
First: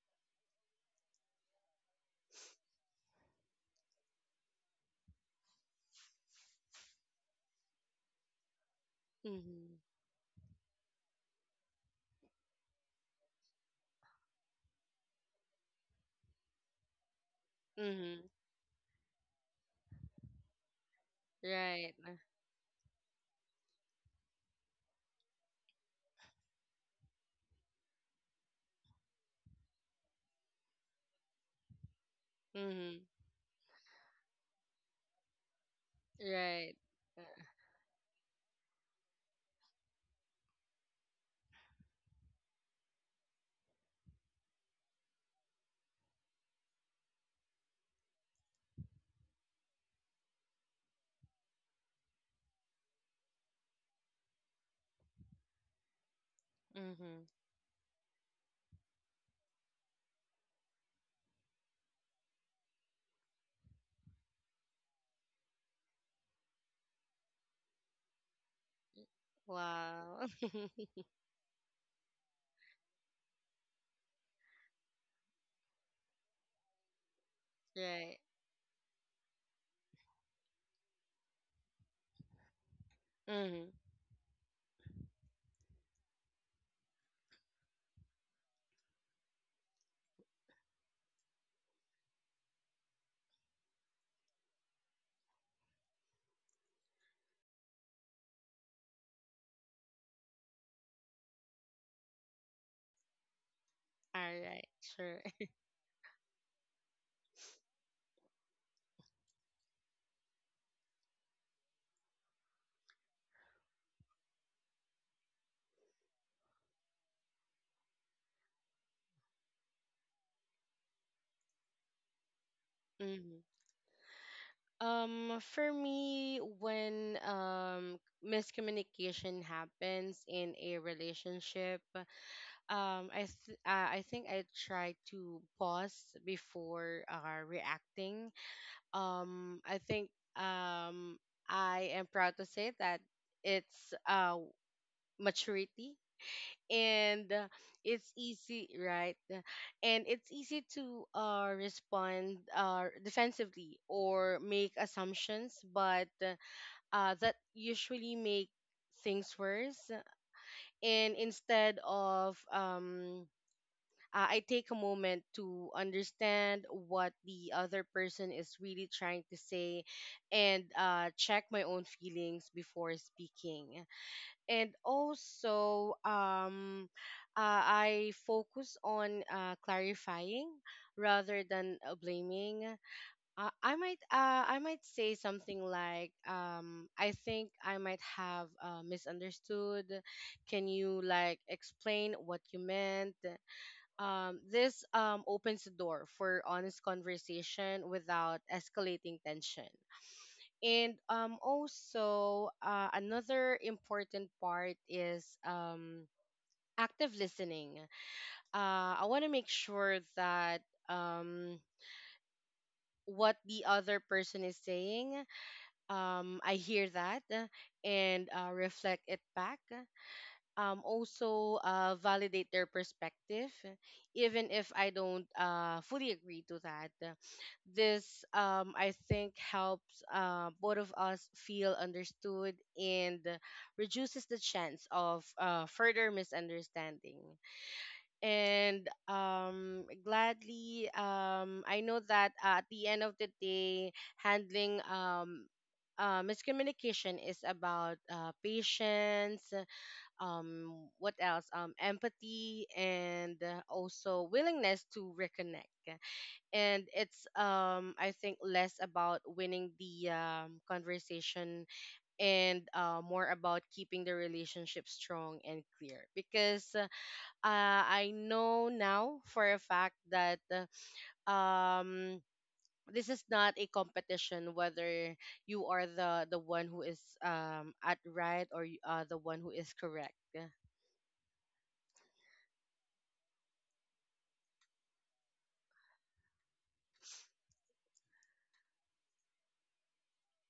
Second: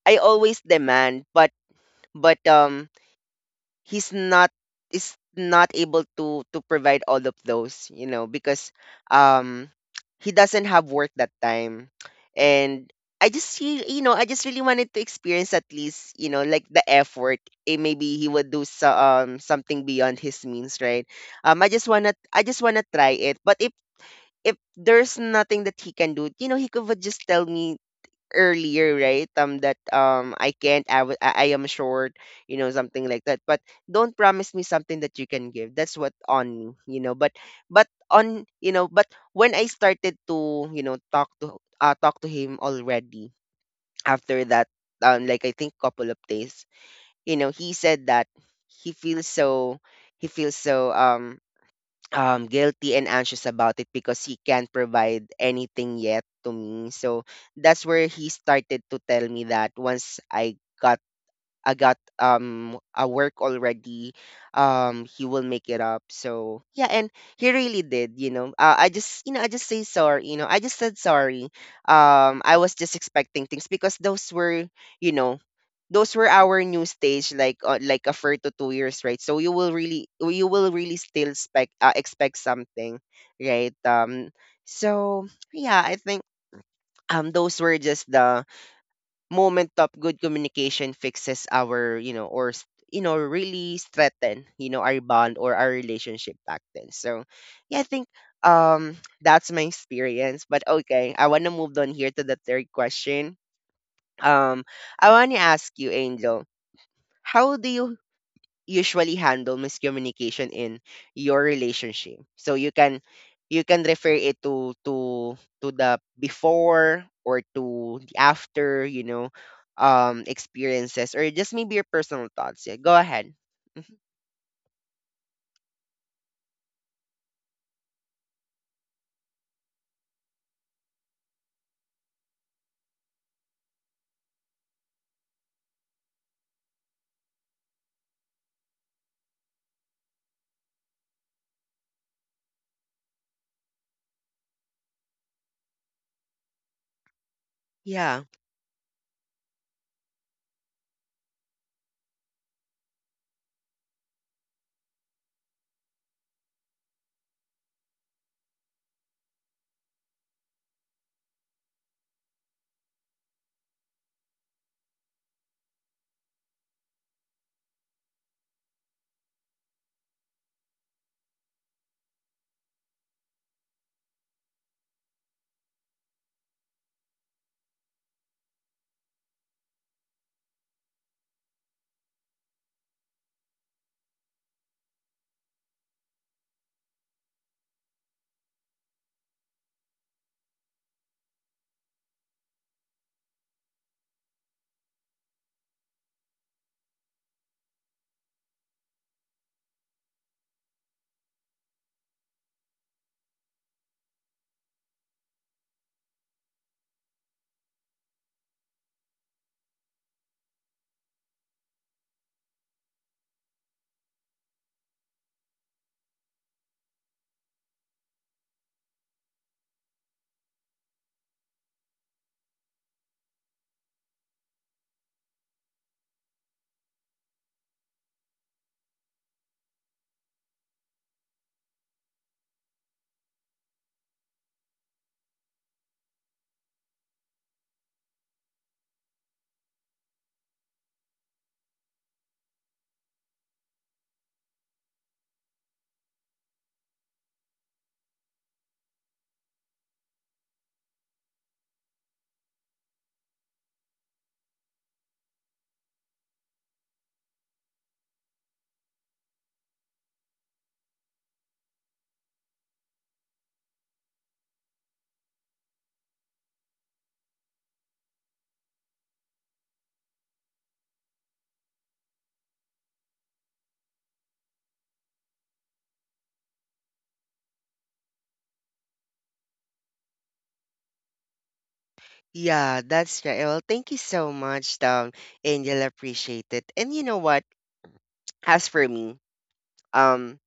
A: I always demand. But but um he's not, is not able to provide all of those, because um
B: Mm-hmm.
A: he doesn't have work that time. And I just re- you know I just really wanted to experience at least, like the effort. Eh, maybe
B: Mm-hmm.
A: he would do so, something beyond his means, right? I just
B: Right.
A: wanna i just wanna try it. But if there's nothing that he can do, he could would just tell me earlier, right? That, I can't. I wa- I am short.
B: Mm-hmm.
A: Something like that. But don't promise me something that you can give. That's what on me.
B: Right.
A: But when I started to, talk to, talk to him already after that, like I think couple of days, he said that he feels so he feels so guilty and anxious about it because he can't provide anything yet to me. So
B: Mm-hmm.
A: that's where he started to tell me that once I got a work already, he will make it up. So yeah, and he really did. I just say
B: Wow.
A: sorry. I just said sorry. I was just expecting things because you know those were our new stage like, like a
B: Right.
A: for to 2 years, right? So you will really still expect, expect something,
B: Mm-hmm.
A: right? So yeah, I think, those were just the moment of good communication fixes our, you know or s- you know really strengthen, our bond or our relationship back then. So yeah, I think, that's my experience. But okay, I want to move on here to the third question.
B: All right.
A: um I
B: Sure.
A: want to ask you, Angel, how do you usually handle miscommunication in your relationship. So you can refer it to the before or to the after, experiences, or just maybe your personal thoughts. Yeah, go ahead.
B: Mm-hmm.
A: Mhm.
B: For me, when miscommunication happens in a relationship, I think I try to pause before reacting. Um, I think um I am proud to say that it's maturity, and it's
A: Yeah.
B: easy, right? And it's easy to respond defensively or make assumptions, but that usually make things worse. And instead of, I take a moment to understand what the other person is really trying to say, and check my own feelings before speaking. And also, I focus on clarifying rather than blaming. I might say something like, I think I might have misunderstood. Can you like explain what you meant? This, opens the door for honest conversation without escalating tension. And also, another important part is active listening. I want to make sure that, um, what the other person is saying, I hear that, and reflect it back, also validate their perspective, even if I don't fully agree to that. This, I think, helps both of us feel understood and reduces the chance of further misunderstanding. And gladly, I know that at the end of the day, handling miscommunication is about patience, what else, empathy, and also willingness to reconnect. And it's, I think less about winning the conversation, and more about keeping the relationship strong and clear. Because I know now for a fact that um this is not a competition, whether you are the one who is at right, or you are the one who is correct.
A: Yeah, that's right. Well, thank you so much, Angel. Appreciate it. And you know what? As for me, um,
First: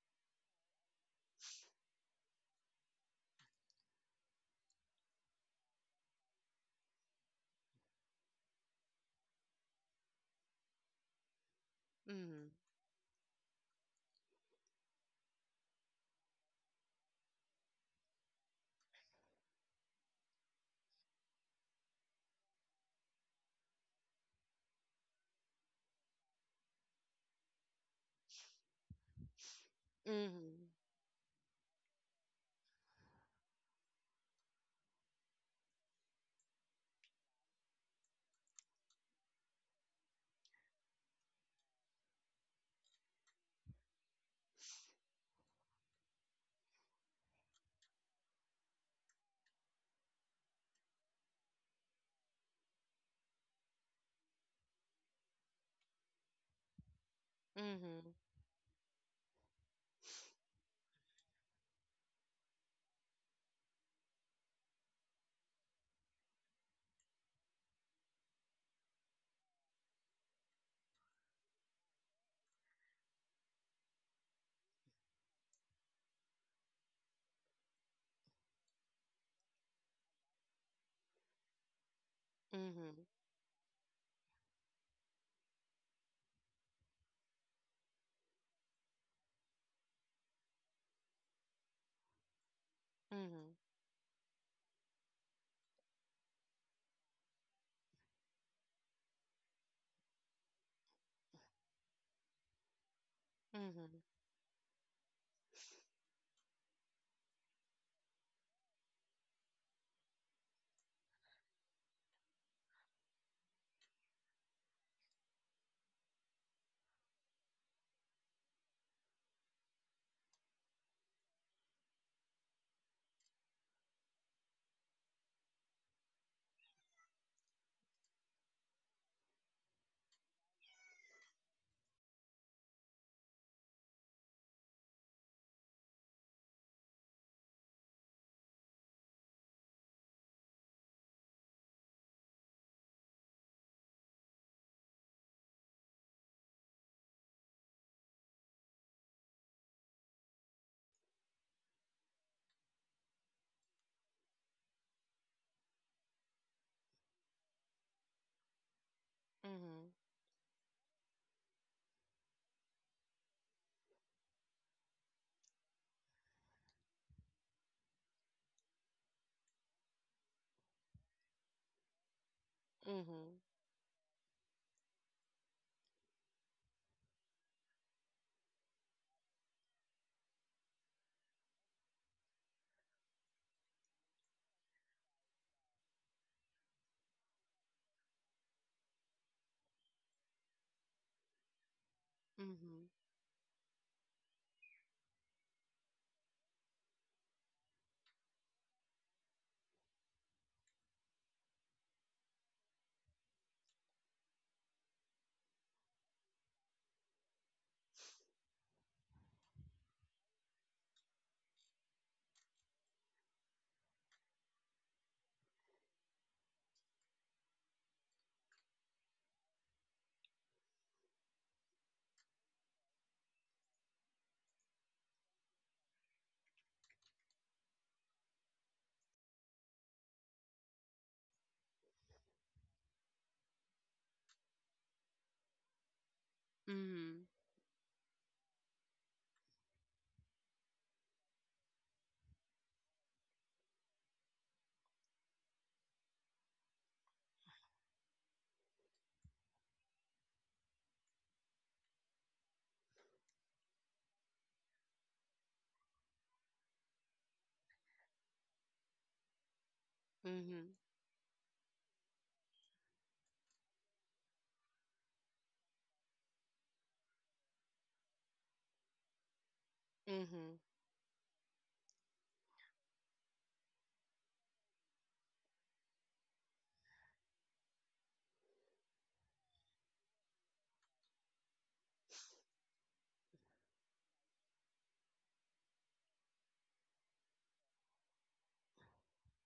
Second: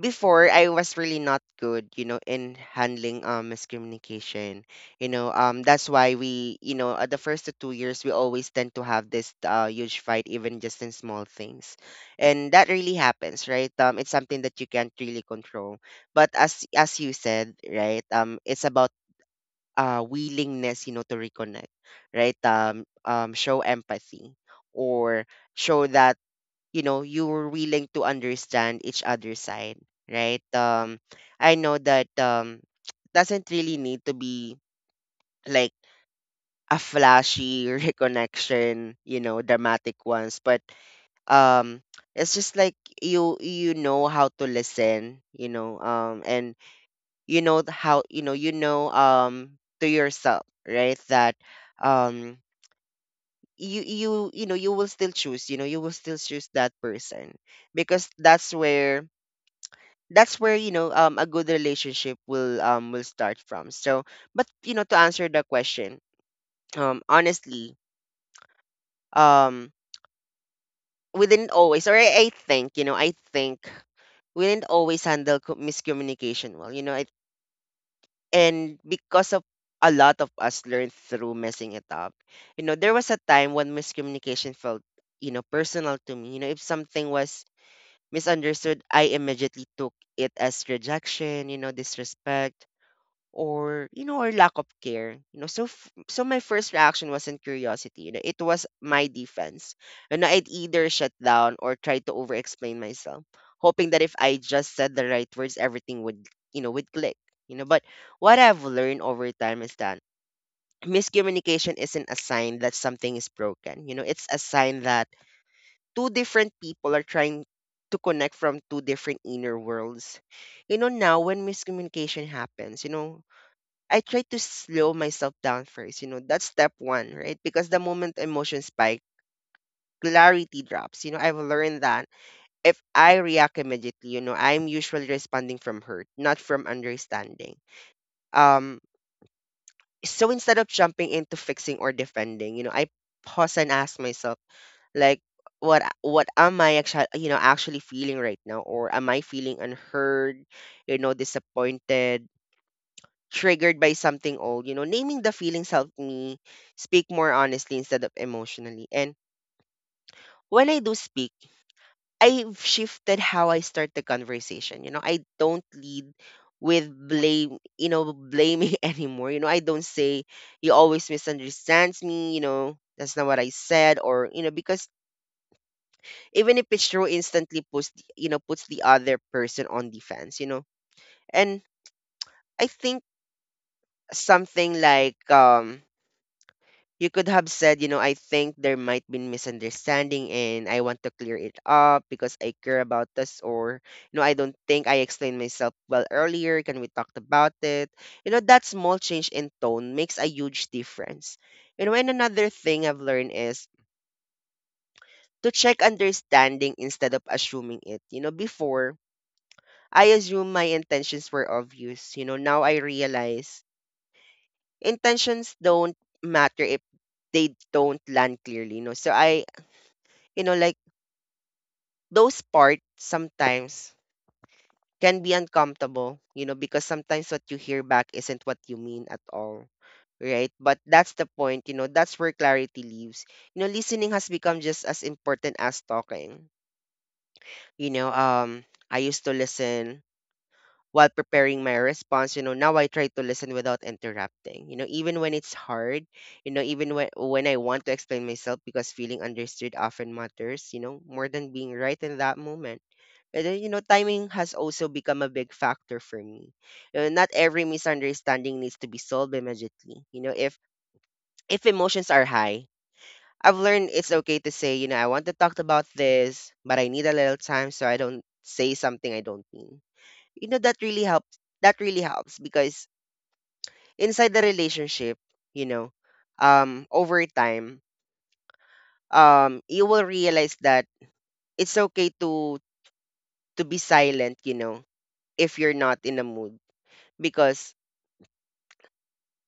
A: before I was really not good, in handling miscommunication. That's why we, at the first to 2 years, we always tend to have this huge fight, even just in small things,
B: Mhm.
A: and that really happens, right? It's something that you can't really control. But as you said, right? It's about, willingness, to reconnect, right? Show empathy, or show that you're willing to understand each other's side, right?
B: Mhm.
A: I know that doesn't really need to be like a flashy reconnection, you know, dramatic ones, but um, it's just like you know how to listen, and you know how you know to yourself, right? That um you know you will still choose, you know, you will still choose that person, because
B: Mhm.
A: that's where a good relationship will start from. So but you know, to answer the question honestly, um we didn't always or I think you know I think we didn't always handle miscommunication well, you know I and because of a lot of us learned through messing it up. You know, there
B: Mhm.
A: was a time when miscommunication felt, you know, personal to me. You know, if something was misunderstood, I immediately took it as rejection, you know, disrespect
B: Mhm.
A: or, you know, or lack of care. So my first reaction wasn't curiosity, you know, it was my defense, and I'd either shut down or try to over explain myself, hoping
B: Mhm.
A: that if I just said the right words everything would, you know, would click. You know, but what I've learned over time is that miscommunication isn't a sign that something is broken. You know, it's a sign that two different people are trying to connect from two different inner worlds. You know, now when miscommunication happens, you know, I try to slow myself down first. You know, that's step one, right? Because the moment emotions spike, clarity drops. You know, I've learned that if I react immediately, you know, I'm usually responding from hurt, not from understanding. Um, so instead of jumping into fixing or defending, you know, I pause and ask myself, like, what am I actually, you know, actually feeling right now? Or am I feeling unheard, you know, disappointed, triggered by something old? You know, naming the feelings helped me speak more honestly instead of emotionally. And
B: Mhm.
A: when I do speak, I've shifted how I start the conversation. You know, I don't lead with blame, you know, blaming anymore. You know, I don't say you always misunderstands me, you know, that's not
B: Mhm.
A: what I said. Or you know, because even if it's true, instantly puts the, you know, puts the other person on defense, you know. And I think something like you could have said, you know, I think there might be misunderstanding and I want to clear it up because I care
B: Mhm.
A: about this. Or you know, I don't think I explained myself well earlier. Can we talk about it? You know, that small change in tone makes a huge difference. You know, and another thing I've learned is to check understanding instead of assuming it. You know, before I assumed my intentions were obvious. You know, now I realize intentions don't matter if they don't land clearly. No, so I, you know, like those parts sometimes can be uncomfortable, you know, because sometimes what you hear back isn't what you mean at all. Right. But that's the point, you know, that's where clarity lives. You know, listening has become just as important as talking.
B: Mhm.
A: You know, um, I used to listen while preparing my response. You know, now I try to listen without interrupting, you know, even when it's hard, you know, even when I want to explain myself, because feeling understood often matters, you know, more than being right in that moment. And then, you know, timing has also become a big factor for me. You know, not every misunderstanding needs to be solved immediately. If
B: Mhm.
A: if emotions are high, I've learned it's okay to say, you know, I want to talk about this, but I need a little time so I don't say something I don't mean. You know,
B: Mhm.
A: that really helps, because inside the relationship, you know, over time you will realize that it's okay to be silent, you know, if you're not in a mood. Because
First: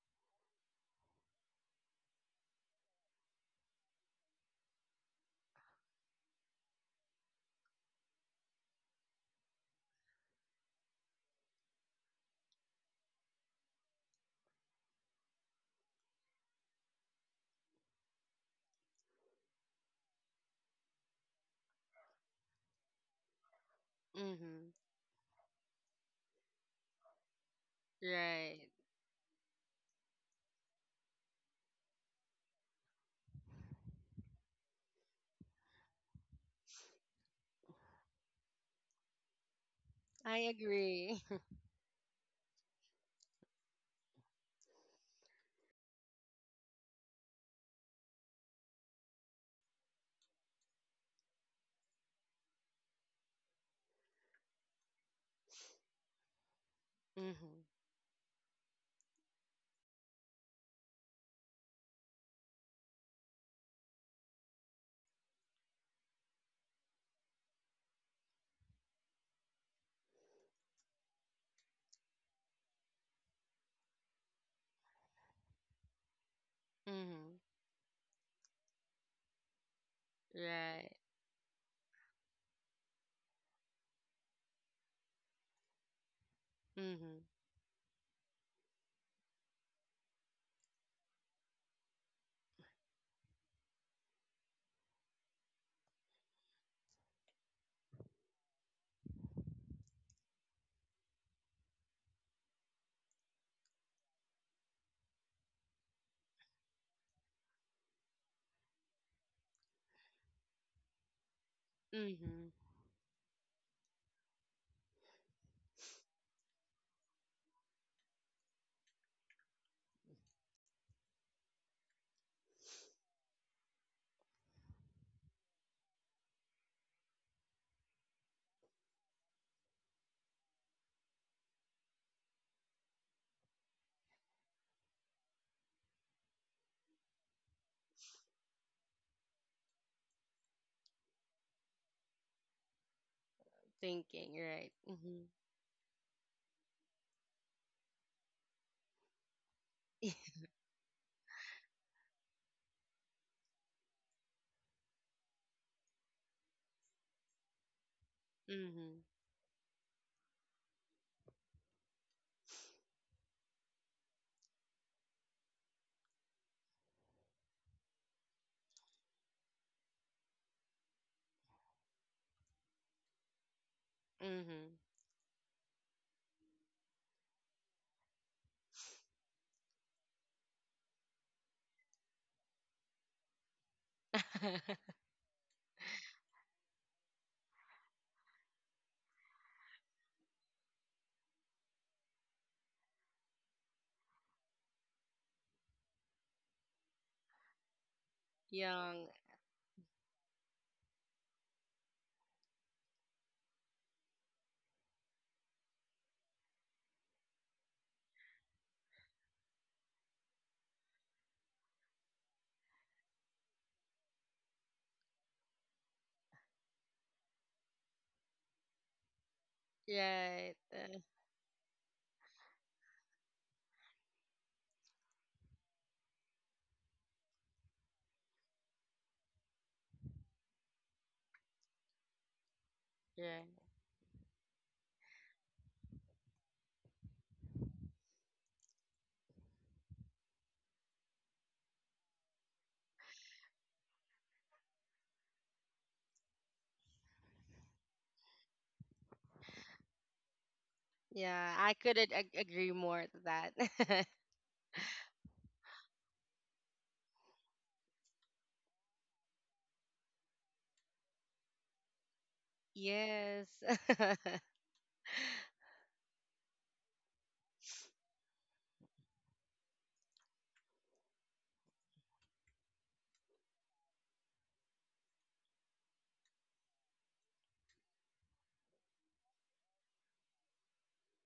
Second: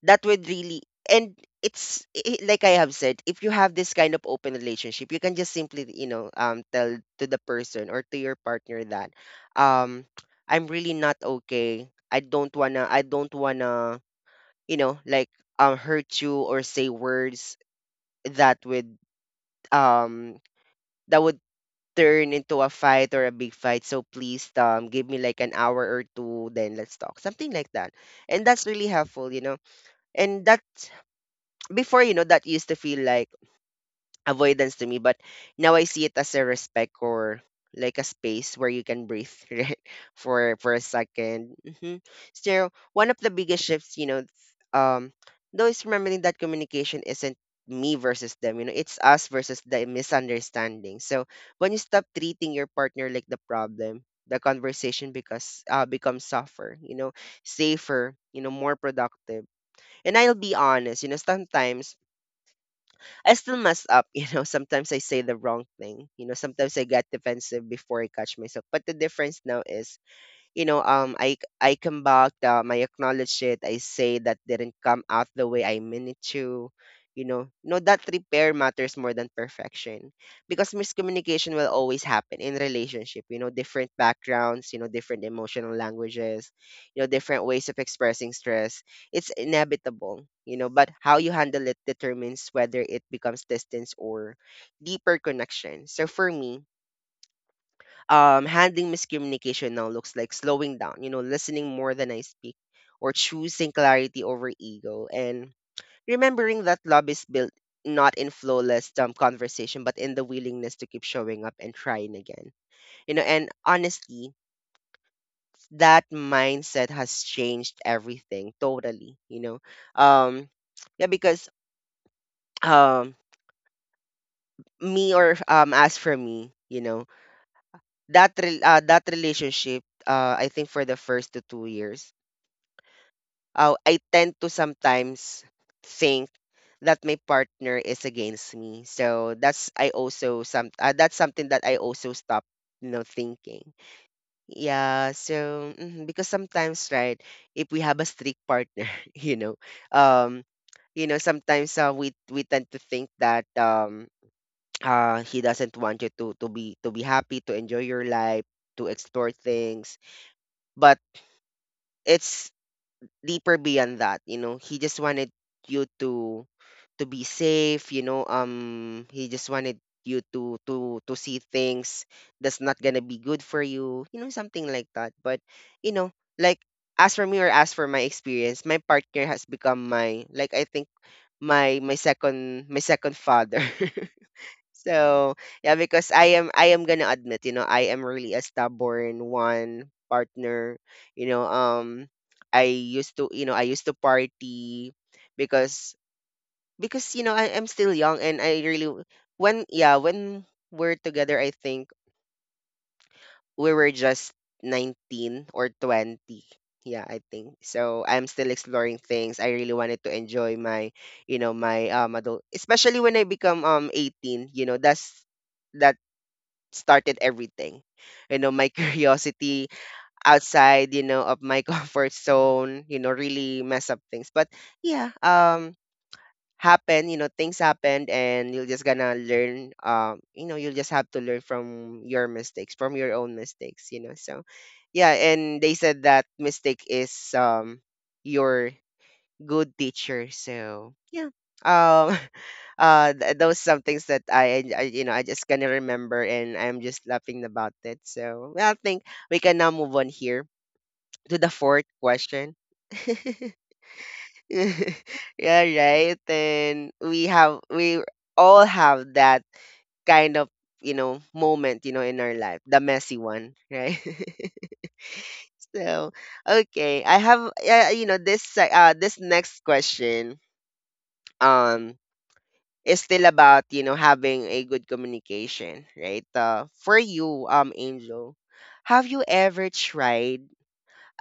A: that would really, and it's like I have said, if you have this kind of open relationship, you can just simply, you know, tell to the person or to your partner that um I'm really not okay, I don't wanna, you know, like hurt you or say words that would um that would turn into a fight or a big fight. So please,
B: Mhm.
A: give me like an hour or two, then let's talk, something like that. And
B: Right.
A: that's really helpful, you know. And that before, you know, that used to feel like avoidance to me, but now I see it as a respect, or like a space where you can breathe right,
B: I
A: for a
B: agree.
A: 2nd. Mm-hmm. So one of the biggest shifts, you know, um, though, is remembering that communication isn't me versus them, you know, it's us versus the misunderstanding. So when you stop treating your partner like the problem, the conversation, because becomes softer, you know,
B: Mhm.
A: safer, you know, more productive. And I'll be honest, you know, sometimes I still mess up, you know. Sometimes I say the wrong thing, you know. Sometimes I get defensive before I catch myself. But the difference now is, you know, I come back, I acknowledge it. I say that didn't come out the way I meant it to. You
B: Mhm.
A: know no that repair matters more than perfection, because
B: Right.
A: miscommunication will always happen in relationship. You know, different backgrounds, you know, different emotional languages, you know,
B: Mhm.
A: different ways of expressing stress. It's inevitable, you know, but how you handle it determines whether it becomes distance or deeper connection. So for me, handling miscommunication now looks like slowing down, you know, listening more than I speak, or choosing clarity over ego, and remembering that love is built not in flawless conversation, but in the willingness to keep showing up and trying
B: Mhm.
A: again. You know, and honestly, that mindset has changed everything totally. You know, um, yeah, because um, me or as for me, you know, that that relationship, I think for the first to 2 years. I tend to sometimes think that my partner is against me. So that's I also some that's something that I also stop, you know, thinking.
B: Thinking, right.
A: Yeah,
B: Mhm.
A: so mhm, because sometimes, right, if we have a strict partner, um you know sometimes we tend to think that he doesn't want you to to be happy, to enjoy your life, to
B: Mhm.
A: explore things. But it's deeper beyond that, you know, he just wanted you to be safe, you know, he just wanted you to to see things that's not gonna be good for you, you know, something
B: Mhm.
A: like that. But you know, like, as for me, or as for my experience, my partner has become my, like, I think my my second father. So yeah, because I am gonna admit, you know, I am really a stubborn one partner. You know, I used to party because you know, I'm still young and I really
B: Young,
A: when yeah, when we're together I think we were just 19 or 20. Yeah, I think. So I'm still exploring things. I really wanted to enjoy my, you know, my adult, especially when I become 18, you know, that's that started everything. You know, my curiosity
B: right.
A: outside, you know, of my comfort zone, you know, really mess up things. Yeah, um happen, you know, things happened and you're just gonna learn, you know, you'll just have to learn from your mistakes, from your own
B: Yeah.
A: mistakes, you know. So yeah, and they said that mistake is your good teacher. So yeah, um, those some things that I, you know, I just gonna remember and I'm just laughing about it. So well, I think we can now move on here to the
B: Yeah, I
A: fourth
B: couldn't
A: question.
B: agree more to that.
A: Yeah, right. Then we have we all have that kind of, you know, moment, you know, in our life, the messy
B: Yes.
A: one, right. So okay, I have you know, this this next question um is still about, you know, having a good communication, right? For you, Angel, have you ever tried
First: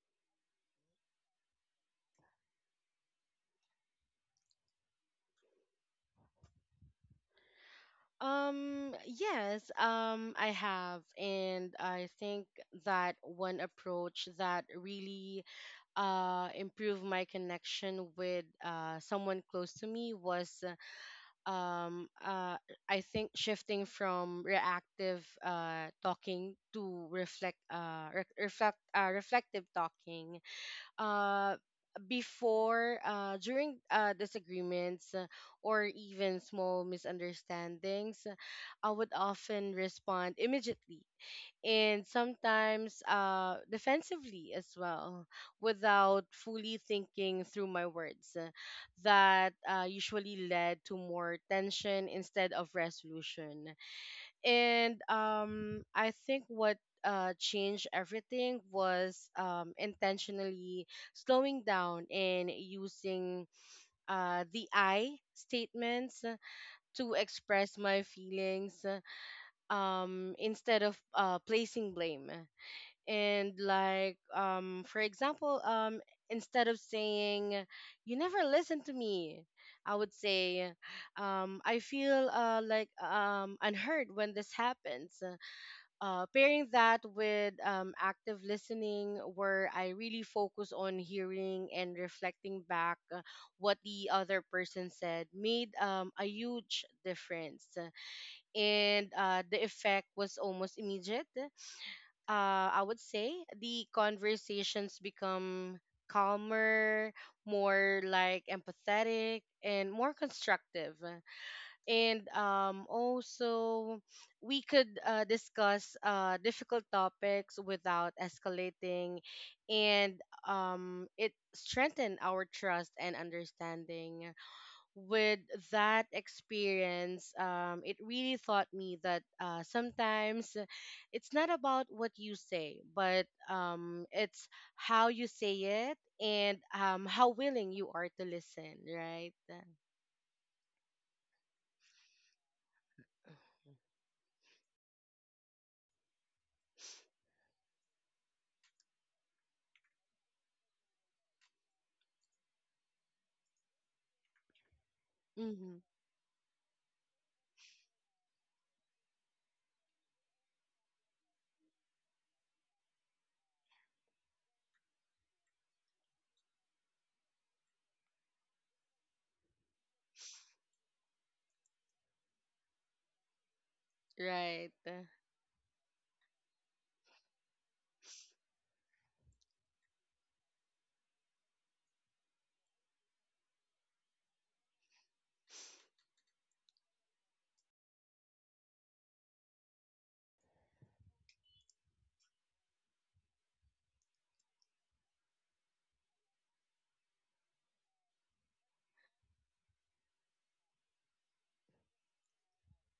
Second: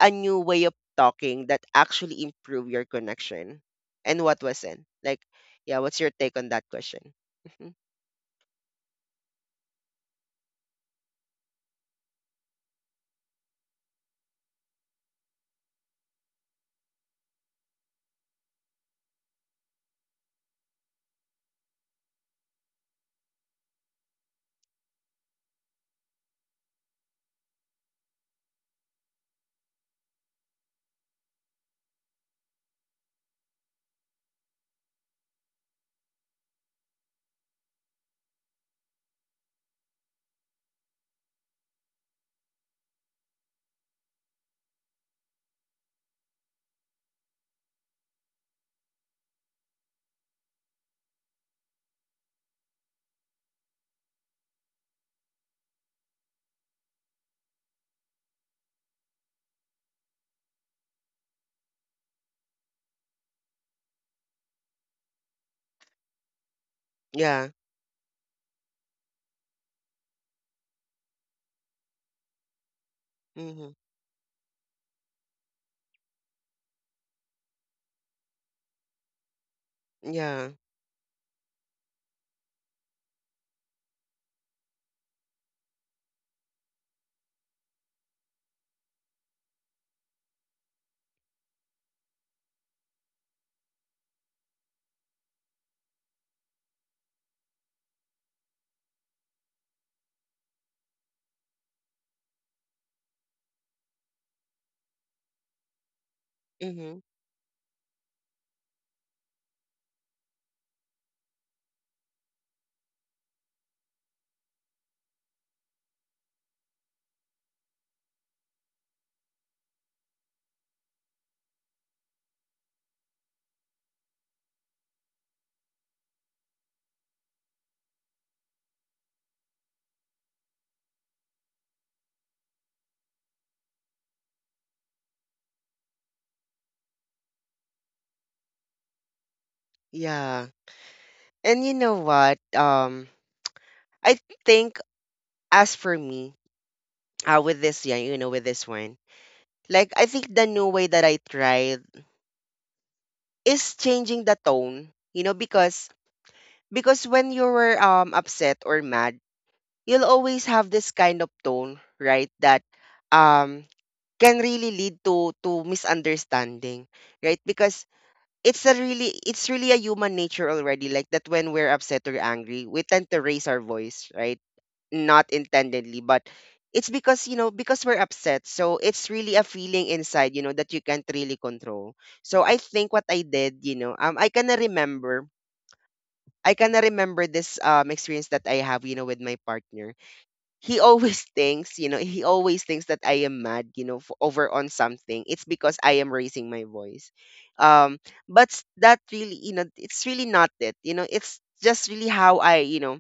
A: a new way of talking that actually improve your connection, and what was it like? Yeah, what's your take on that question? Mhm.
B: Yes, I have, and I think that one approach that really improved my connection with someone close to me was, um uh I think, shifting from reactive talking to reflective talking. Uh before During disagreements, or even small misunderstandings, I would often respond immediately, and sometimes defensively as well, without fully thinking through my words. That usually led to more tension instead of resolution. And I think what changed everything was intentionally slowing down and using the I statements to
A: Yeah.
B: express my feelings, instead of placing blame. And
A: Hmm.
B: for example, instead of saying, "You never listen to me," I would
A: Yeah.
B: say, "I feel unheard when this happens." Pairing that with active listening, where I really focus on hearing and reflecting back what the other person said, made a huge difference. And the effect was almost immediate. I would say the conversations become
A: Hmm.
B: calmer, more like empathetic, and more constructive. And also, we could discuss difficult topics without escalating. And it strengthened our trust and understanding. With that experience, it really taught me that sometimes it's not about what you say, but it's how you say it, and how willing you are to listen, right?
A: Yeah. And you know what, I think, as for me, with this, yeah, you know, with this one, like, I think the new way that I tried is changing the tone, you know,
B: Hmm.
A: because when you were upset or mad, you'll always have this kind of tone, right? That um can really lead to misunderstanding, right? Because it's a really, it's really a human nature already, like, that when we're upset or angry, we tend to raise our voice, right?
B: Right.
A: Not intendedly, but it's because, you know, because we're upset, so it's really a feeling inside, you know, that you can't really control. So I think what I did, you know, I kind of remember this experience that I have, you know, with my partner. He always thinks, you know, he always thinks that I am mad, you know, f over on something, it's because I am raising my voice. um that really, you know, it's really not it, you know, it's just really how I, you know,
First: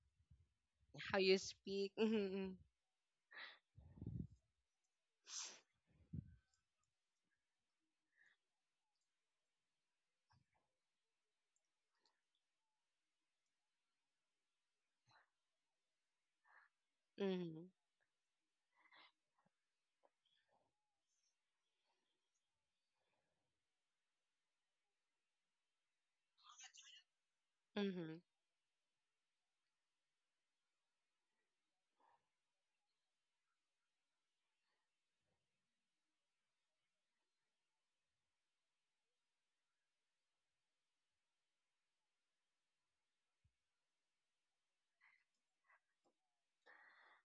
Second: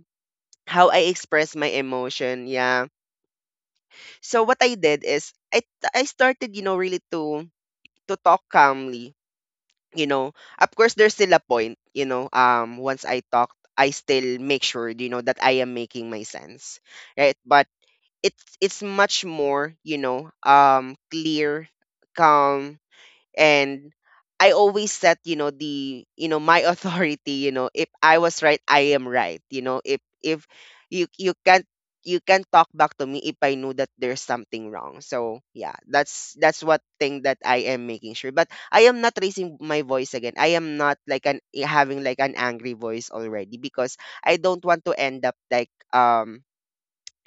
A: how I
B: how you
A: express my
B: speak.
A: emotion, yeah. So what I did is I started, you know, really to talk calmly, you know. Of course there's still a point, you know, once I talked, I still make sure, you know, that I am making my sense. Right?
B: Mm-hmm.
A: But it's much more, you know, clear, calm, and I always set, you know, the, you know, my authority, you know, if I
B: Mm-hmm.
A: was right, I am right. You know, if you you can't you can talk back to me if I know that there's something wrong. So yeah, that's what thing that I am making sure. But I am not raising my voice again. I am not like an having like an angry voice already because I don't want to end up like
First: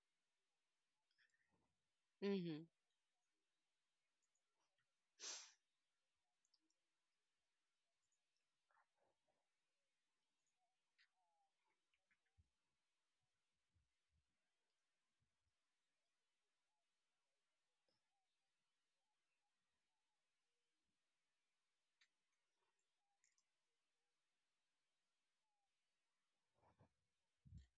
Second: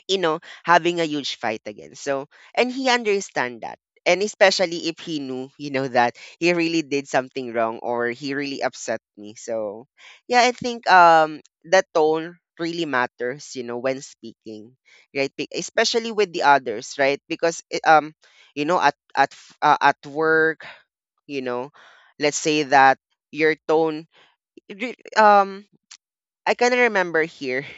A: you know, having a huge fight again. So,
B: Mm-hmm.
A: and he understand that. And especially if he knew, you know, that he really did something wrong or he really upset me. So, yeah, I think the tone really matters, you know, when speaking, right? Especially with the others, right? Because you know, at work, you know, let's say that your tone, it re- um, I kind of remember here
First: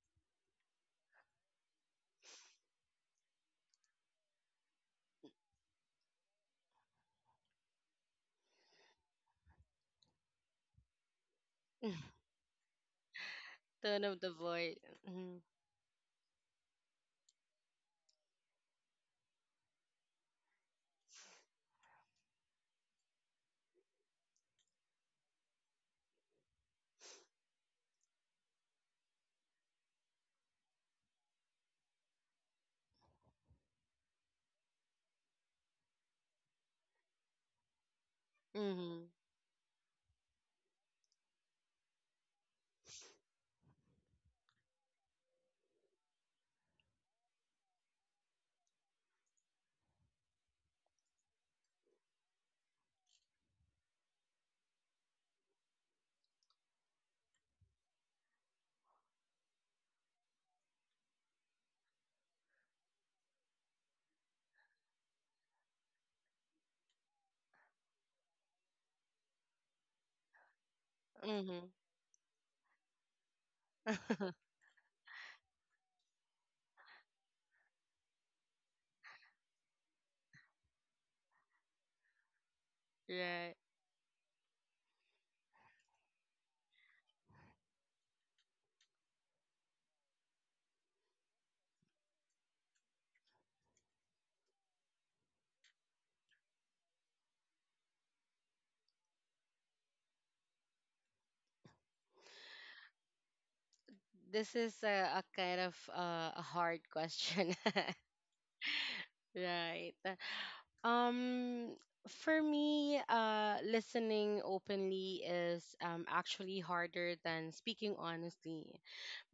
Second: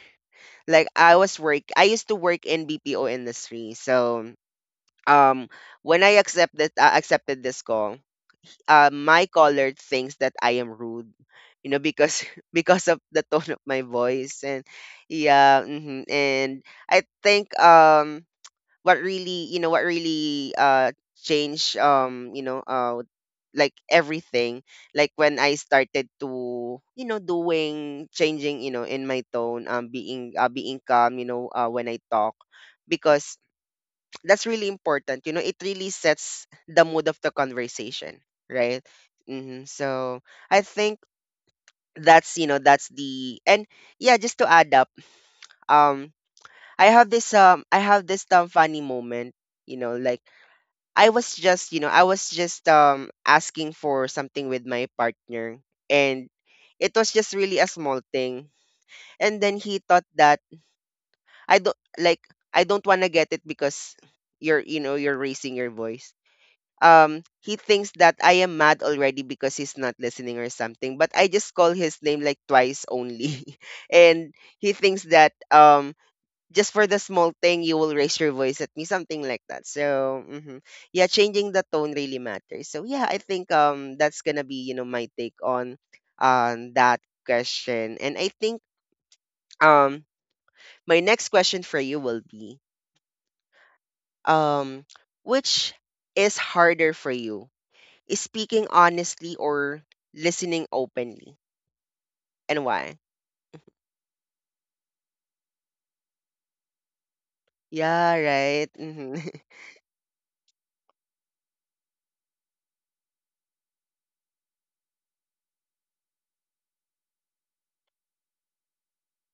A: like I used to work in BPO industry. So um when I accept that accepted this call, my caller thinks that I am rude, you know,
B: Mm-hmm.
A: because because of the tone of my
B: Tone of the
A: voice and
B: voice. Mm-hmm.
A: yeah, and I think what really you know what really changed you know like everything like when I started to, you know, doing changing, you know, in my tone, being being calm, you know, when I talk because that's really important, you know, it really sets the mood of the conversation, right.
B: Mm-hmm.
A: So I think that's, you know, that's the and yeah, just to add up, um I have this funny moment, you know, like I was just, you know, I was just asking for something with my partner and it was just really a small thing. And then he thought that I don't like I don't want to get it because you're, you know, you're raising your voice. He thinks that I am mad already because he's not listening or something, but I just
B: Mm-hmm.
A: call his name like twice only. And he thinks that just for the small thing you will raise your voice at me, something like that. So mhm. Yeah, changing the tone really matters. So yeah, I think
B: Right.
A: that's gonna be, you know, my take on that question. And I think um my next question for you will be, um which is harder for you, is speaking honestly or listening openly, and why?
B: This is a kind of a hard question.
A: Yeah, right. Mm-hmm.
B: Right. Um, for me, listening openly is actually harder than speaking honestly.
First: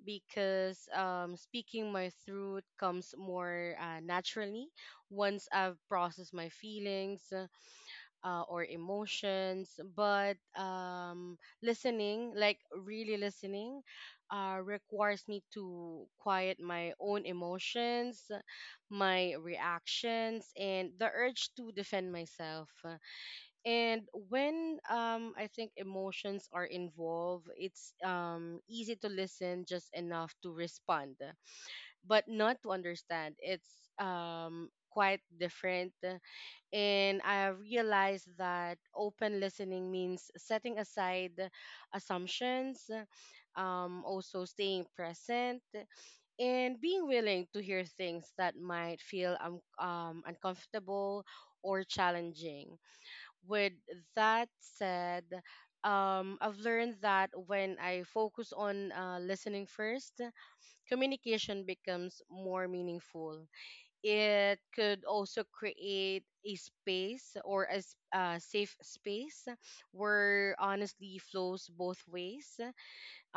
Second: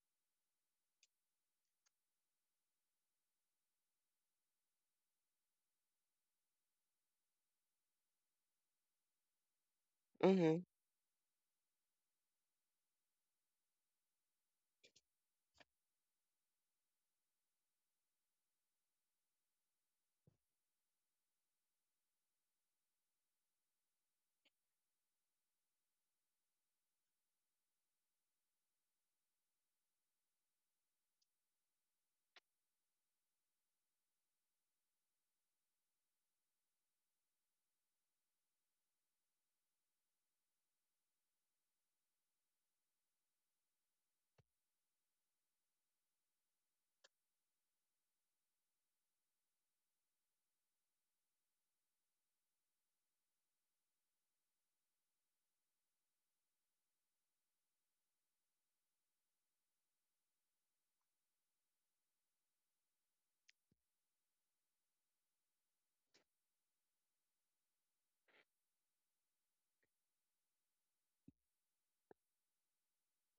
B: Because speaking my truth comes more naturally once I've processed my feelings or emotions. But
A: Mm.
B: listening, like really listening, requires me to quiet my own emotions, my reactions, and the urge to defend myself. And when I think emotions are involved, it's easy to listen just enough to respond, but not to understand. It's quite different. And I realized that open listening means setting aside assumptions, also staying present, and being willing to hear things that might feel uncomfortable or challenging. With that said, I've learned that when I focus on listening first, communication becomes more meaningful. It could also create a space, or a, a safe space where honestly flows both ways.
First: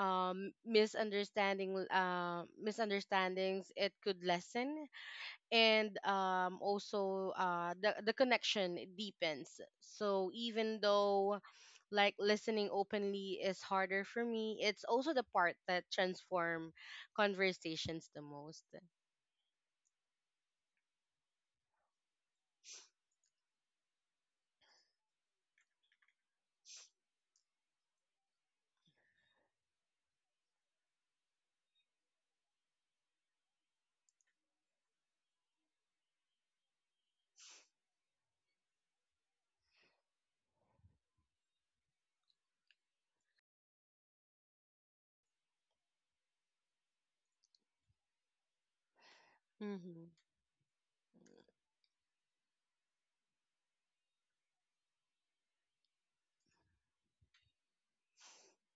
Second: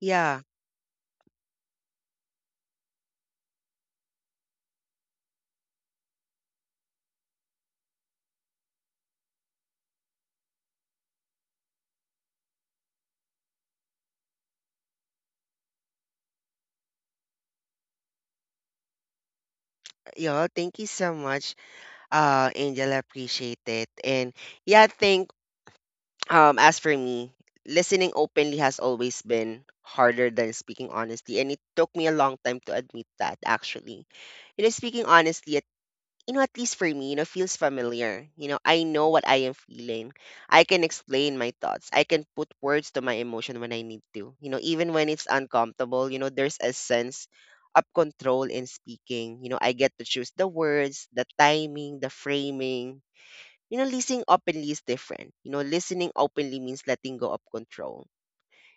A: Yeah,
B: misunderstanding, uh, Misunderstandings, it could lessen. And also the connection, it deepens. So even though like listening openly is harder for me, it's also the part that transform conversations the most.
A: thank you so much, Angel, I appreciate it. And yeah, I think as for me, listening openly has always been harder than speaking honestly, and it took me a long time to admit that. Actually, you know, speaking honestly, at, you know, at least for me, you know, feels familiar. You know, I know what I am feeling. I can explain my thoughts. I can put words to my emotion when I need to. You know, even when it's uncomfortable, you know, there's a sense of control in speaking. You know, I get to
B: Mhm.
A: choose the words, the timing, the framing. You know, listening openly is different. You know, listening openly means letting go of control.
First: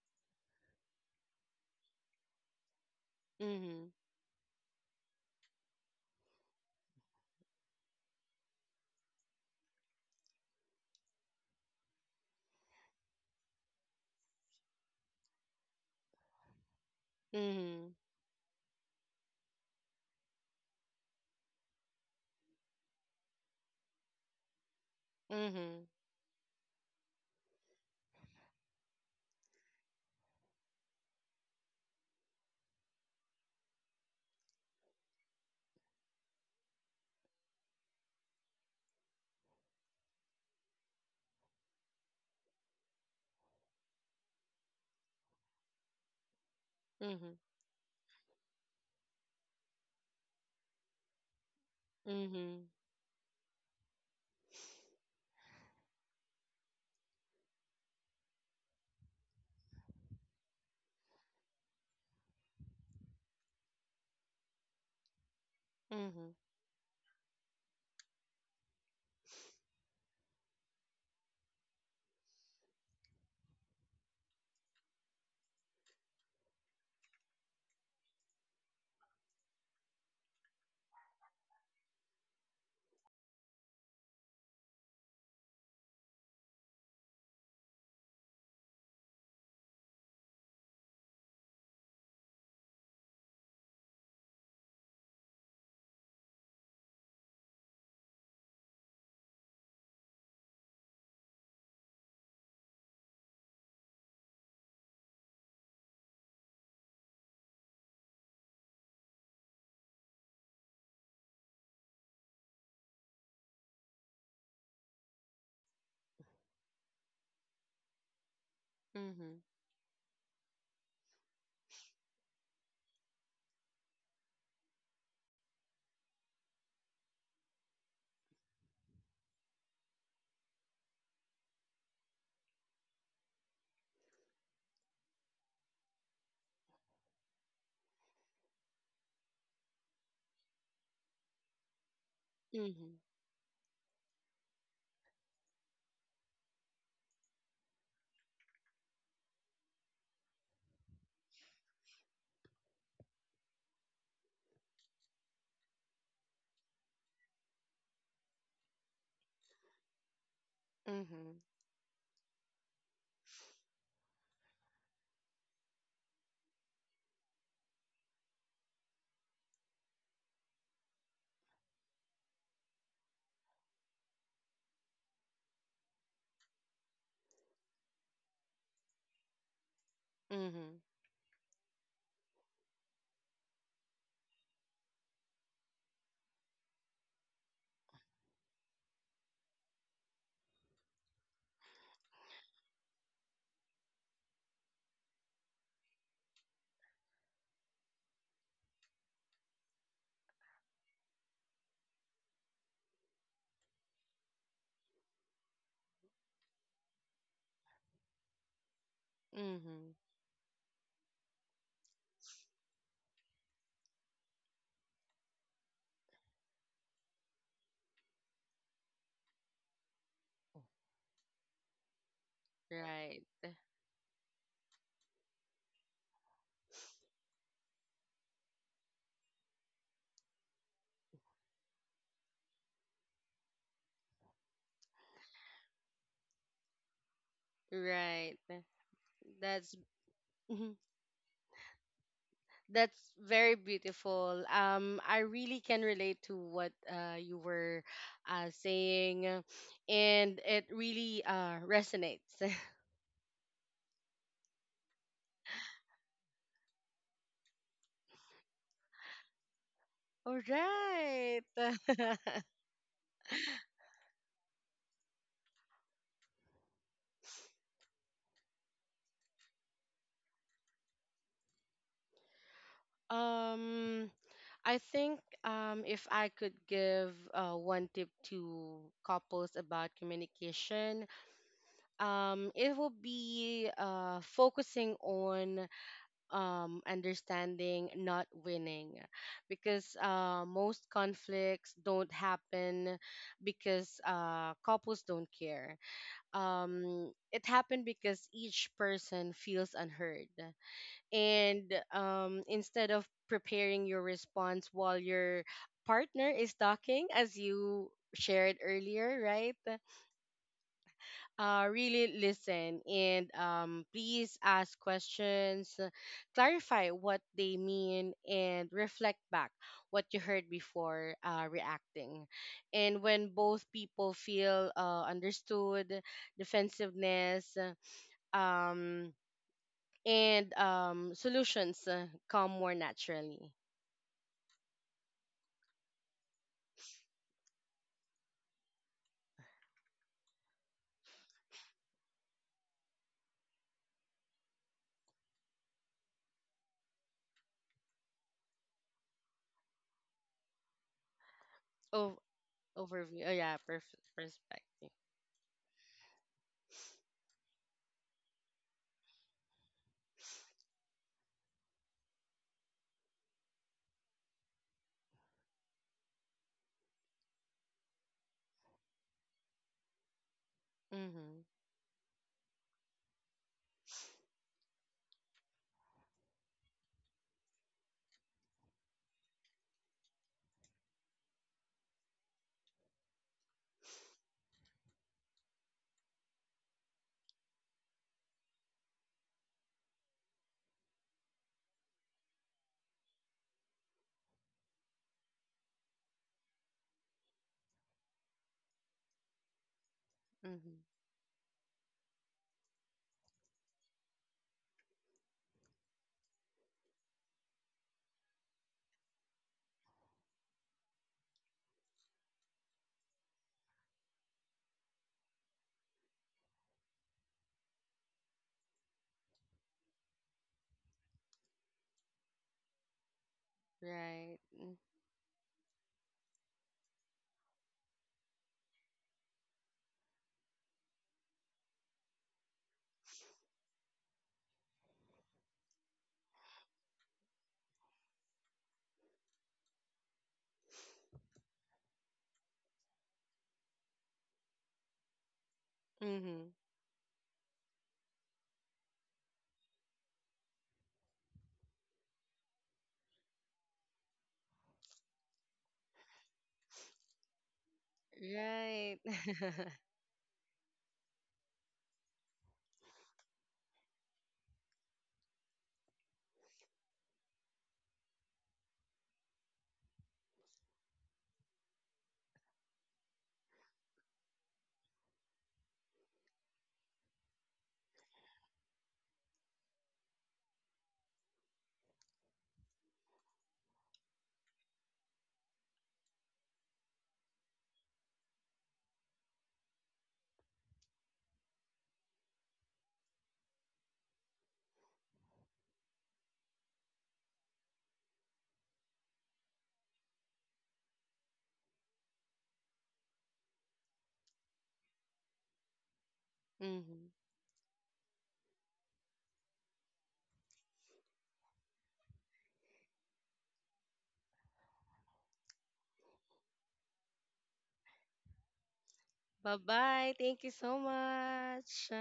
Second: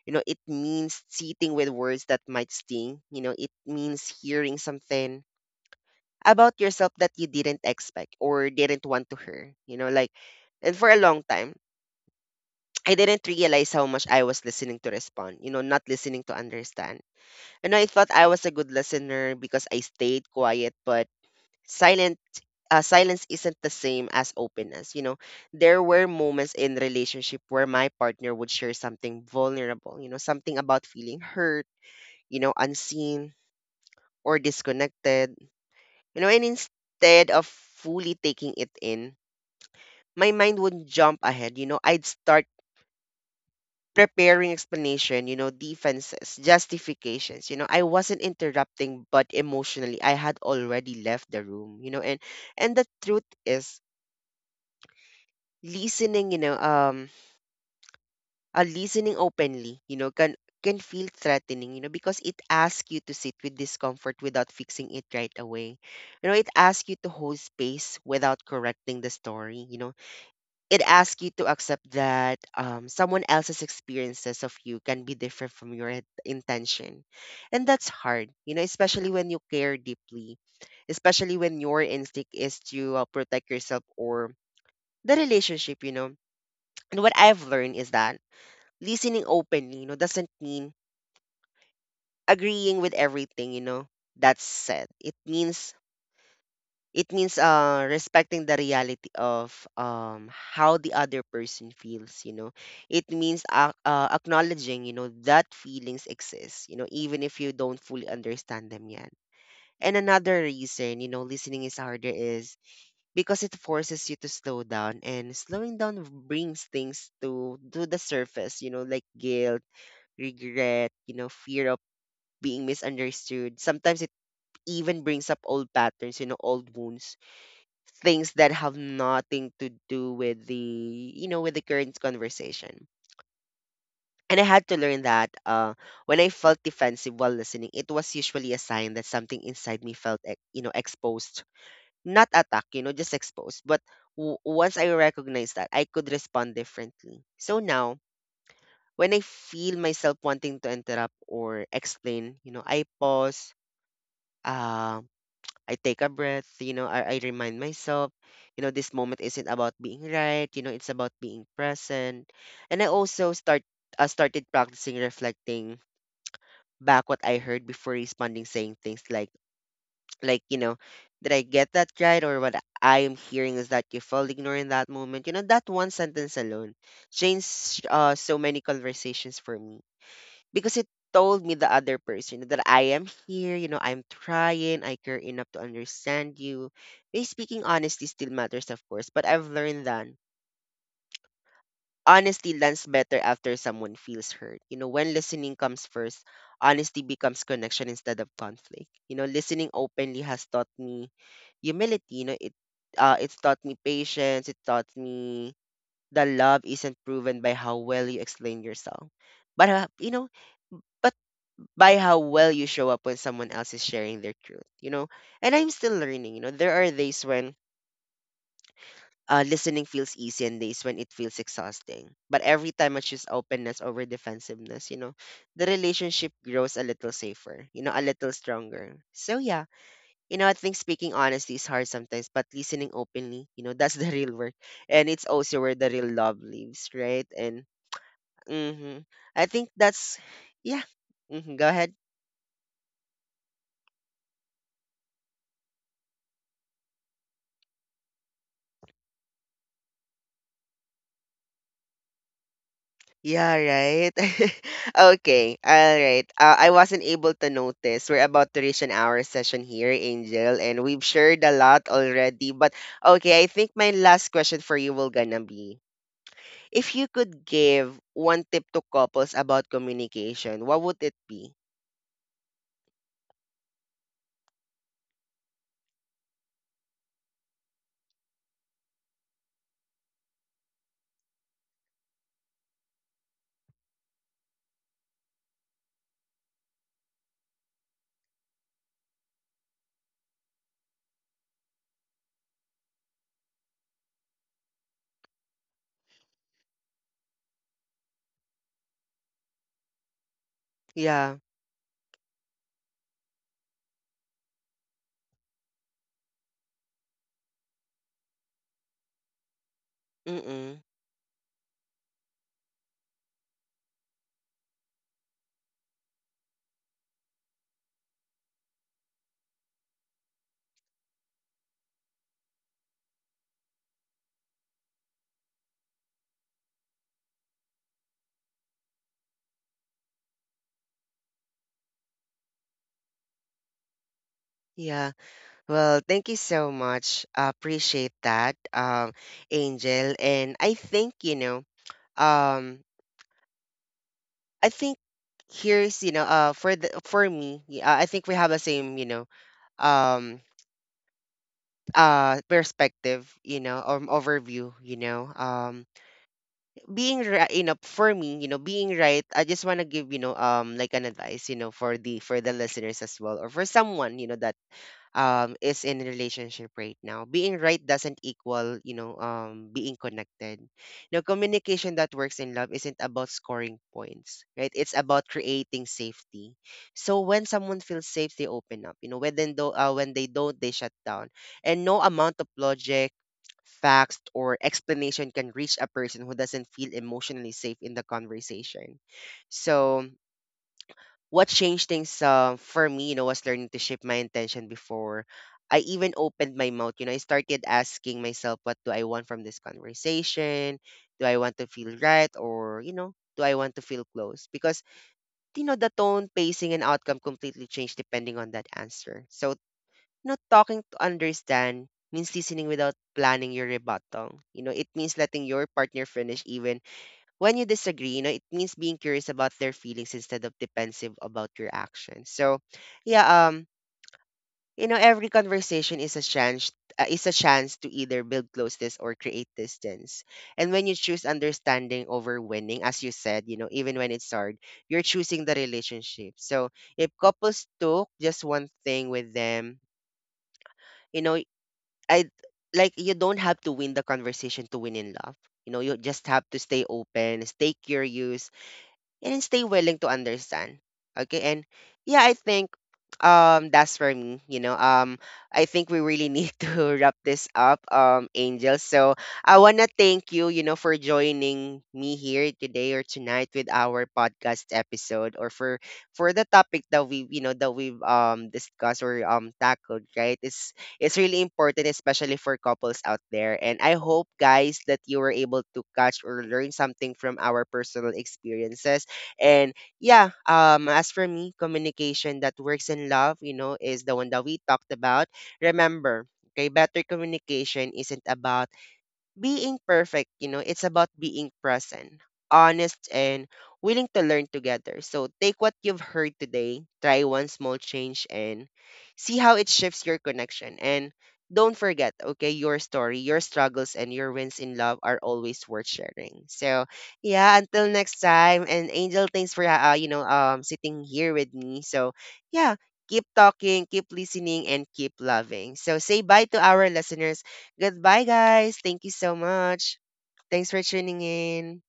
A: You know, it means sitting with words that might sting. You know, it
B: Mhm.
A: means hearing something about yourself that you didn't expect or didn't want to hear. You know, like, and for a long time, I didn't realize how much I was listening to respond, you know, not listening to understand. And I
B: Mhm.
A: thought I was a good listener because I stayed quiet, but silent silence isn't the same as openness. You know, there
B: Mhm.
A: were moments in relationship where my partner would share something vulnerable, you know, something about feeling hurt, you know, unseen or disconnected, you know, and instead of fully taking it in, my mind would jump ahead. You know, I'd start preparing explanation, you know, defenses, justifications. You know, I wasn't interrupting, but emotionally I had already left the room, you know. and
B: Mhm.
A: and the truth is listening, you know, listening openly, you know, can feel threatening, you know, because it asks you to sit with discomfort without fixing it right away. You
B: Mhm.
A: know, it asks you to hold space without correcting the story, you know. It asks you to accept that someone else's experiences of you can be different from your intention. And that's hard, you know, especially when you care deeply, especially when your instinct is to protect yourself or the relationship, you know. And what I've learned is that listening openly, you know, doesn't mean agreeing with everything, you know, that's said. It means it means respecting the reality of how the other person feels, you know. It means ac acknowledging, you know, that feelings exist, you know, even if you don't fully understand them yet. And another reason, you know, listening is harder is because it forces you to slow down, and slowing down brings things to the surface, you know, like
B: Mhm.
A: guilt, regret, you know, fear of being misunderstood. Sometimes it even brings up old patterns, you know, old wounds, things that have nothing to do with the, you know, with the current conversation. And I had to learn that when I felt defensive while listening, it was usually a sign that something inside me felt, you know, exposed. Not attacked, you know,
B: Mhm.
A: just exposed. But once I recognized that, I could respond differently. So now, when I feel myself wanting to interrupt or explain, you know, I pause, uh, I take a breath, you know, I remind myself, you know, this moment isn't about being right, you know, it's
B: Mhm.
A: about
B: Mhm.
A: being present. And I also started practicing reflecting back what I heard before responding, saying things like, you know, did I get that right? Or what I am hearing is that you felt ignored in that moment. You know, that one sentence alone changed so many conversations for me
B: Mhm.
A: because it told me the other person that I am here, you know, I'm trying, I care enough to understand you. Me speaking honesty still matters, of course, but I've learned that honesty lands better after someone feels hurt. You know, when listening comes first, honesty becomes connection instead of conflict. You know, listening openly has taught me humility. You know, it's taught me patience. It taught me the love isn't proven by how well you explain yourself. But
B: Mhm.
A: you know, but by how well you show up when someone else is sharing their truth, you know? And I'm still learning, you know? There are days when listening feels easy and days when it feels exhausting. But every time I
B: Right.
A: choose openness over defensiveness, you know, the relationship grows a little safer, you know, a little stronger. So, yeah, you know, I think speaking honestly is hard sometimes, but listening openly, you know, that's the real work. And it's also where the real love lives, right? And
B: Right.
A: mm-hmm, I
B: That's,
A: think that's, yeah. Mm-hmm, go ahead.
B: that's very beautiful. I really can relate to what you were saying, and it really resonates.
A: Yeah, right. Okay, all right. I wasn't able to notice. We're about to reach an hour session here,
B: All
A: Angel, and we've
B: right.
A: shared a lot already. But okay, I think my last question for you will gonna be, if you could give one tip to couples about communication, what would it be?
B: um, I think If I could give one tip to couples about communication, it will be focusing on understanding, not winning. Because most conflicts don't happen because couples don't care. It happened because each person feels unheard.
A: Yeah.
B: And instead of preparing your response while your partner is talking, as you shared earlier, right?
A: Mm-mm.
B: Really listen, and please ask questions, clarify what they mean, and reflect back what you heard before reacting. And when both people feel understood, defensiveness, um, and solutions come more naturally.
A: Yeah. Well, thank you so much. I appreciate that, Angel. And I think, you know, um, I think here's, you know, for the for me, yeah, I think we have the same, you know, um
B: Oh, overview. Oh,
A: perspective,
B: yeah,
A: you know, overview,
B: perspective.
A: you know, being right, you know, for me, you know, being right, I just want to give, you know, like an advice, you know, for the listeners as well or for someone, you know, that is in a relationship right now. Being right doesn't equal, you know, being connected. Now
B: Mm-hmm.
A: communication that works in love isn't about scoring points, right? It's about creating safety. So when someone feels safe, they open up, you know. When they do, when they don't, they shut down, and no amount of logic, facts, or explanation can reach a person who doesn't feel emotionally safe in the conversation. So what changed things for me, you know, was learning to shape my intention before I even opened my mouth. You know, I started asking myself, what do I want from this
B: Mm-hmm.
A: conversation? Do I want to feel right? Or, you know, do I want to feel close? Because, you know, the tone, pacing, and outcome completely change depending on that answer. So, you know, talking to understand means listening without planning your rebuttal. You know, it means letting your partner finish even when you disagree, you know, it means being curious about their feelings instead of defensive about your actions. So, yeah,
B: Right.
A: you know, every conversation is a chance to either build closeness or create distance. And when you choose understanding over winning, as you said, you know, even when it's hard, you're choosing the relationship. So, if couples took just one thing with them, you know, I like, you don't have to win the conversation to win in love. You know, you just have to stay open, stay curious, and stay willing to understand. Okay, and yeah, I think that's for me. You know, I think we really need to wrap this up,
B: Mm-hmm.
A: Angel.
B: Right.
A: So I wanna thank you, you know, for joining me here today or tonight with our podcast episode or for the topic that we you know that we've discussed or tackled, right? It's really important, especially for couples out there. And I hope guys that you were able to catch or learn something from our personal experiences. And yeah, as for me, communication that works in love, you know, is the one that we talked about. Remember, okay, better communication isn't about being perfect, you know, it's about being present, honest, and willing to learn together. So take what you've heard today, try one small change, and see how it shifts your connection. And don't forget, okay, your story, your struggles, and your wins in love are always worth sharing. So
B: Hmm.
A: yeah, until next time. And Angel, thanks for you know, sitting here with me. So yeah. Keep talking, keep listening, and keep loving. So, say bye to our listeners. Goodbye, guys. Thank you so much.
B: Bye-bye. Thank you so
A: Thanks for tuning
B: much.
A: in.